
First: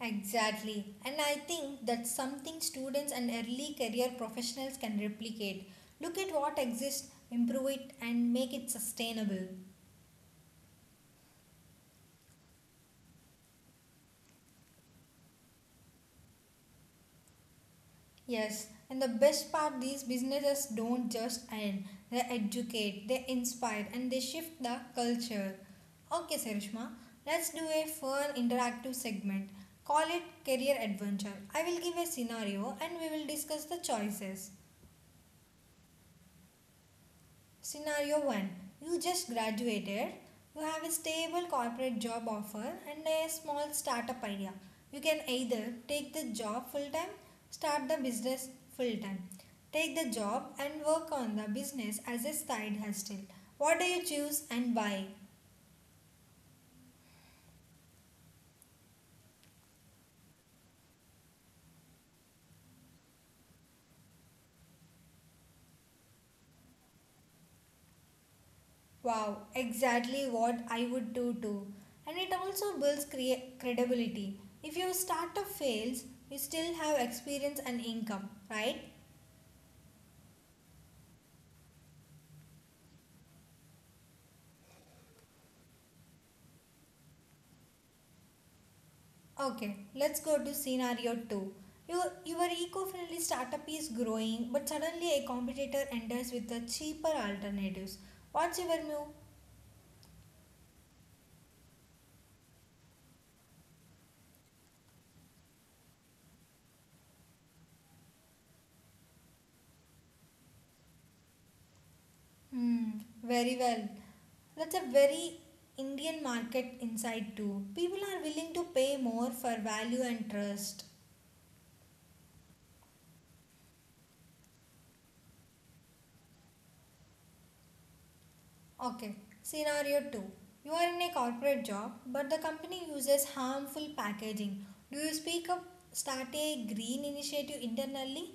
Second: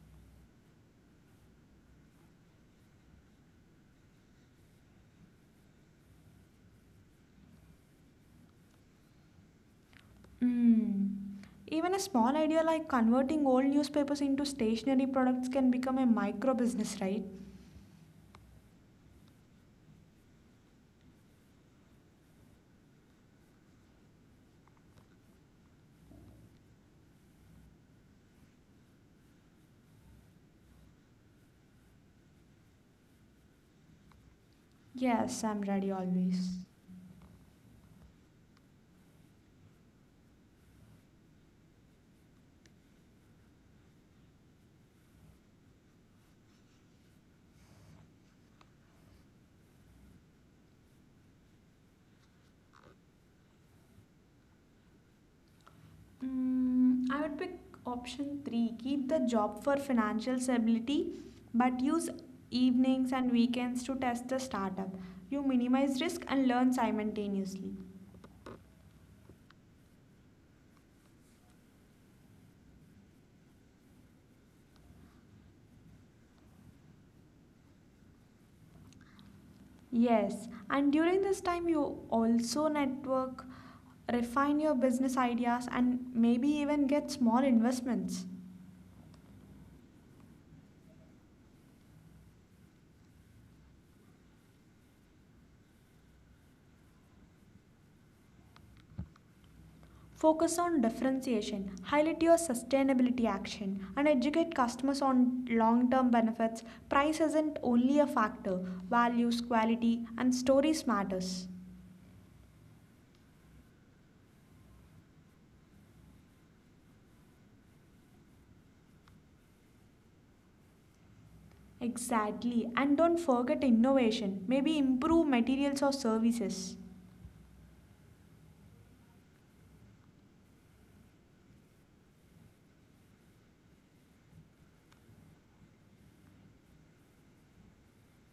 Speaker 1: Exactly. And I think that's something students and early career professionals can replicate. Look at what exists, improve it, and make it sustainable.
Speaker 2: Mm. Even a small idea like converting old newspapers into stationary products can become a micro business, right?
Speaker 1: Yes, and the best part, these businesses don't just end, they educate, they inspire, and they shift the culture. Okay, Sarishma, let's do a fun interactive segment. Call it Career Adventure. I will give a scenario and we will discuss the choices.
Speaker 2: Yes, I'm ready always.
Speaker 1: Scenario 1. You just graduated, you have a stable corporate job offer and a small startup idea. You can either take the job full time, start the business full time, take the job and work on the business as a side hustle. What do you choose and why?
Speaker 2: Mm, I would pick option three. Keep the job for financial stability, but use evenings and weekends to test the startup. You minimize risk and learn simultaneously.
Speaker 1: Wow, exactly what I would do too. And it also builds credibility. If your startup fails, you still have experience and income, right?
Speaker 2: Yes, and during this time, you also network, refine your business ideas, and maybe even get small investments.
Speaker 1: Okay, let's go to scenario 2. Your eco friendly startup is growing, but suddenly a competitor enters with the cheaper alternatives. What's your move?
Speaker 2: Focus on differentiation, highlight your sustainability action, and educate customers on long term benefits. Price isn't only a factor, values, quality, and stories matters.
Speaker 1: Hmm, very well. That's a very Indian market insight, too. People are willing to pay more for value and trust.
Speaker 2: Exactly, and don't forget innovation, maybe improve materials or services.
Speaker 1: Okay, scenario 2. You are in a corporate job, but the company uses harmful packaging. Do you speak up, start a green initiative internally,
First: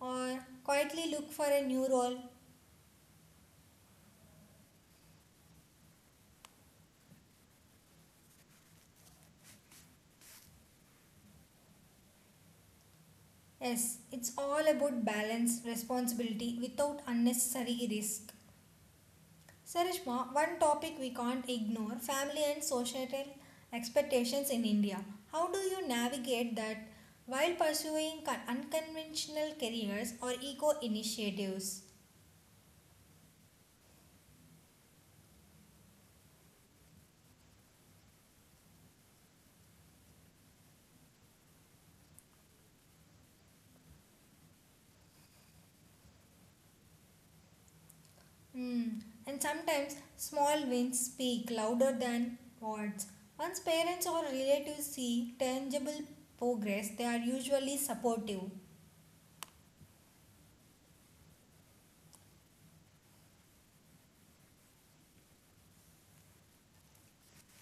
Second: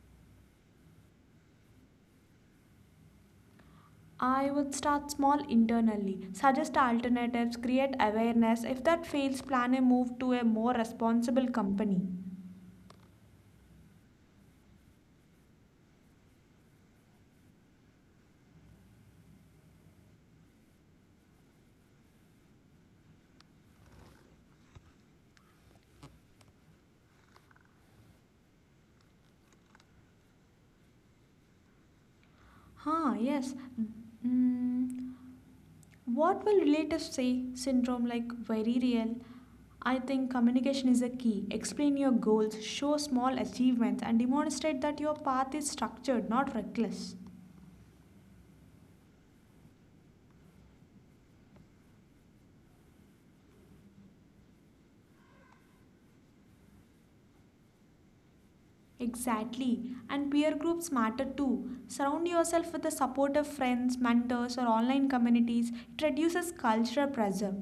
Speaker 1: or quietly look for a new role?
Speaker 2: I would start small internally, suggest alternatives, create awareness. If that fails, plan a move to a more responsible company.
Speaker 1: Yes, it's all about balance, responsibility without unnecessary risk. Sarishma, one topic we can't ignore: family and societal expectations in India. How do you navigate that while pursuing unconventional careers or eco initiatives?
Speaker 2: Huh, yes. Mm, what will relatives say? Syndrome like very real. I think communication is a key. Explain your goals, show small achievements, and demonstrate that your path is structured, not reckless.
Speaker 1: Hmm. And sometimes small wins speak louder than words. Once parents or relatives see tangible progress, they are usually supportive.
Speaker 2: Exactly. And peer groups matter too. Surround yourself with the support of friends, mentors, or online communities. It reduces cultural pressure.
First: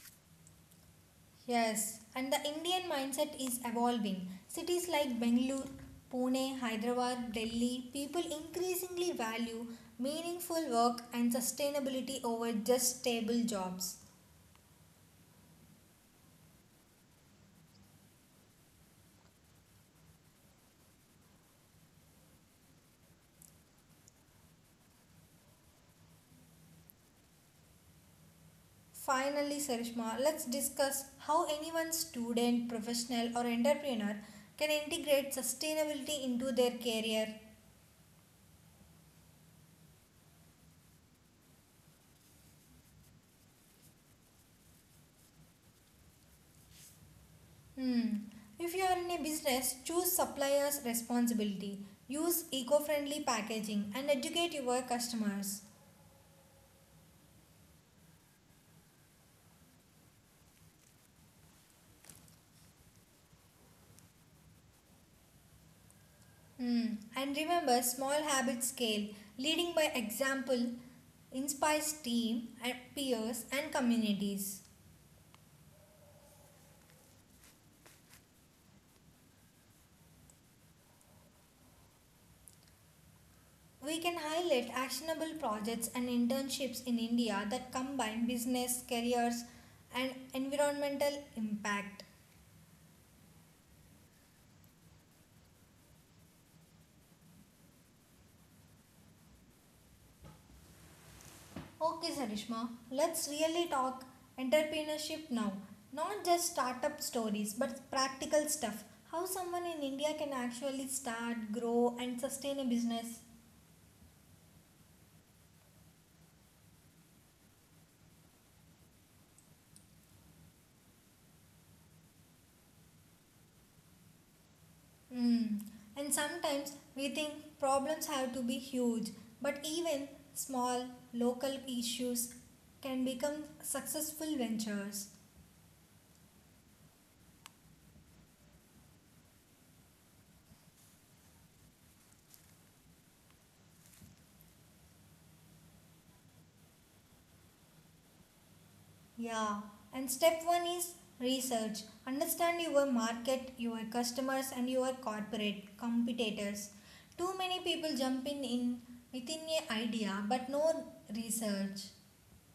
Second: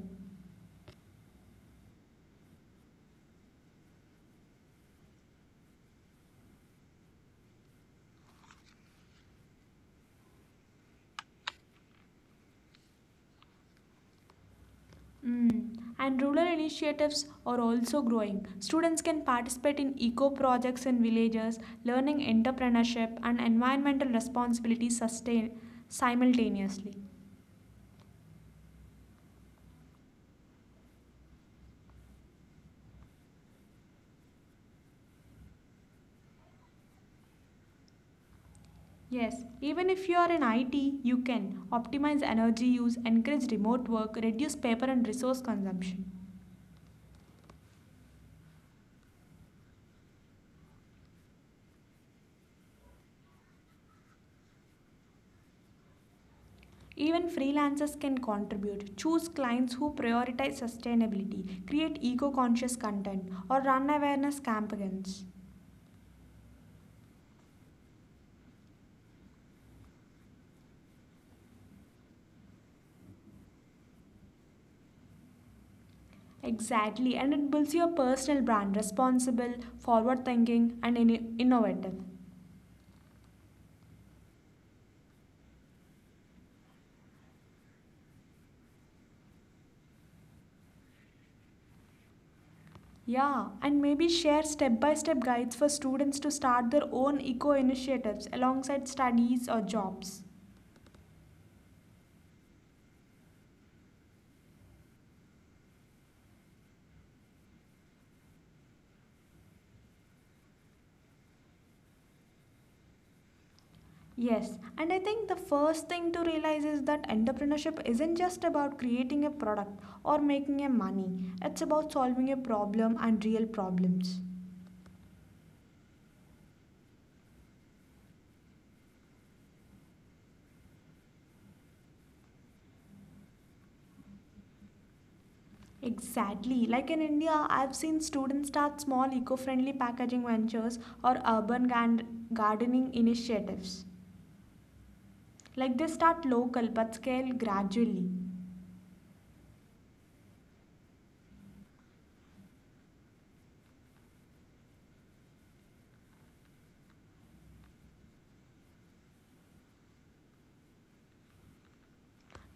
Speaker 1: Yes, and the Indian mindset is evolving. Cities like Bengaluru, Pune, Hyderabad, Delhi, people increasingly value meaningful work and sustainability over just stable jobs.
Speaker 2: Mm. And rural initiatives are also growing. Students can participate in eco projects in villages, learning entrepreneurship and environmental responsibility sustain simultaneously.
Speaker 1: Finally, Sarishma, let's discuss how anyone, student, professional or entrepreneur, can integrate sustainability into their career.
Speaker 2: Yes, even if you are in IT, you can optimize energy use, encourage remote work, reduce paper and resource consumption.
Speaker 1: Hmm. If you are in a business, choose suppliers responsibility, use eco-friendly packaging and educate your customers.
Speaker 2: Even freelancers can contribute. Choose clients who prioritize sustainability, create eco conscious content, or run awareness campaigns.
Speaker 1: Hmm. And remember, small habits scale, leading by example inspires team, peers and communities.
Speaker 2: Exactly, and it builds your personal brand responsible, forward thinking, and innovative.
Speaker 1: We can highlight actionable projects and internships in India that combine business, careers, and environmental impact.
Speaker 2: Yeah, and maybe share step by step guides for students to start their own eco initiatives alongside studies or jobs.
Speaker 1: Okay, Sarishma, let's really talk entrepreneurship now. Not just startup stories, but practical stuff. How someone in India can actually start, grow, and sustain a business.
Speaker 2: Yes, and I think the first thing to realize is that entrepreneurship isn't just about creating a product or making a money, it's about solving a problem and real problems.
Speaker 1: Mm. And sometimes we think problems have to be huge, but even small local issues can become successful ventures.
Speaker 2: Exactly. Like in India, I've seen students start small eco friendly packaging ventures or urban gardening initiatives. Like they start local but scale gradually.
Speaker 1: Yeah. And step one is research. Understand your market, your customers, and your corporate competitors. Too many people jump in within a idea but no research.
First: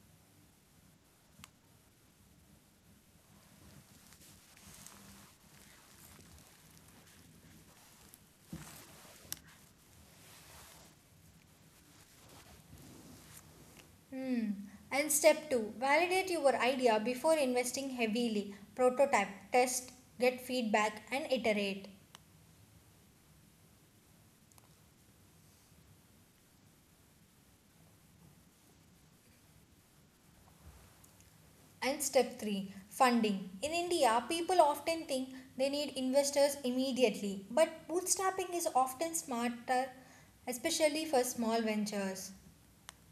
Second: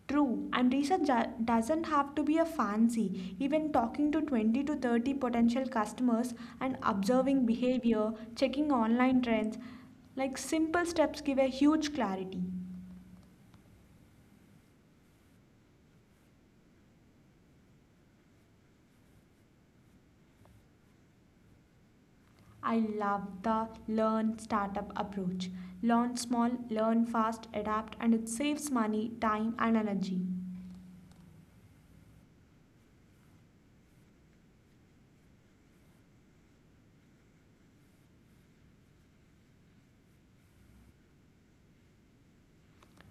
Speaker 2: True, and research doesn't have to be a fancy. Even talking to 20 to 30 potential customers and observing behavior, checking online trends, like simple steps give a huge clarity.
Speaker 1: Hmm. And step two, validate your idea before investing heavily. Prototype, test, get feedback, and iterate.
Speaker 2: I love the learn startup approach. Learn small, learn fast, adapt, and it saves money, time, and energy.
Speaker 1: And step three, funding. In India, people often think they need investors immediately, but bootstrapping is often smarter, especially for small ventures.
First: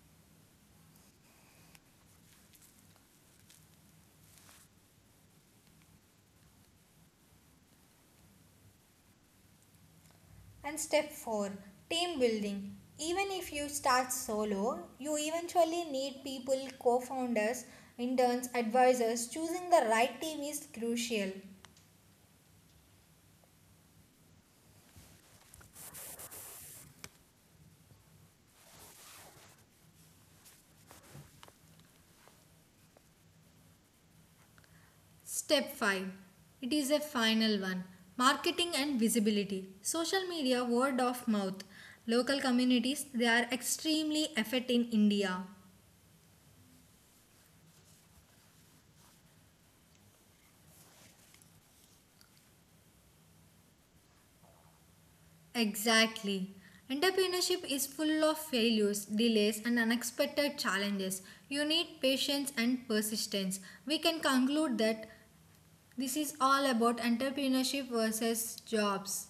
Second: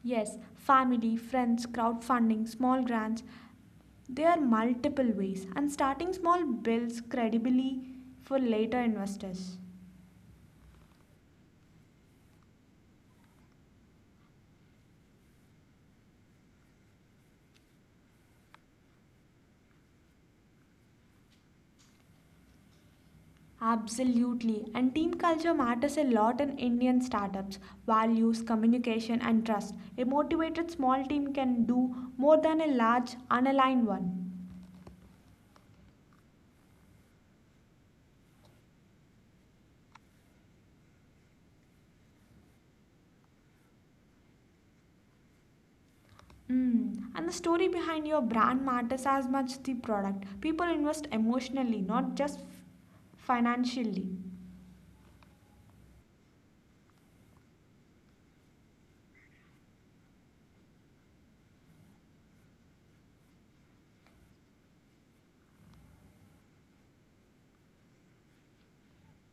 Speaker 2: Yes, family, friends, crowdfunding, small grants, there are multiple ways, and starting small builds credibility for later investors.
Speaker 1: And step four, team building. Even if you start solo, you eventually need people, co founders, interns, advisors. Choosing the right team is crucial.
Speaker 2: Absolutely, and team culture matters a lot in Indian startups. Values, communication, and trust. A motivated small team can do more than a large, unaligned one.
Speaker 1: Step 5. It is a final one, marketing and visibility. Social media, word of mouth. Local communities, they are extremely effort in India.
Speaker 2: Mm. And the story behind your brand matters as much the product. People invest emotionally, not just financially.
Speaker 1: Exactly. Entrepreneurship is full of failures, delays, and unexpected challenges. You need patience and persistence. We can conclude that this is all about entrepreneurship versus jobs.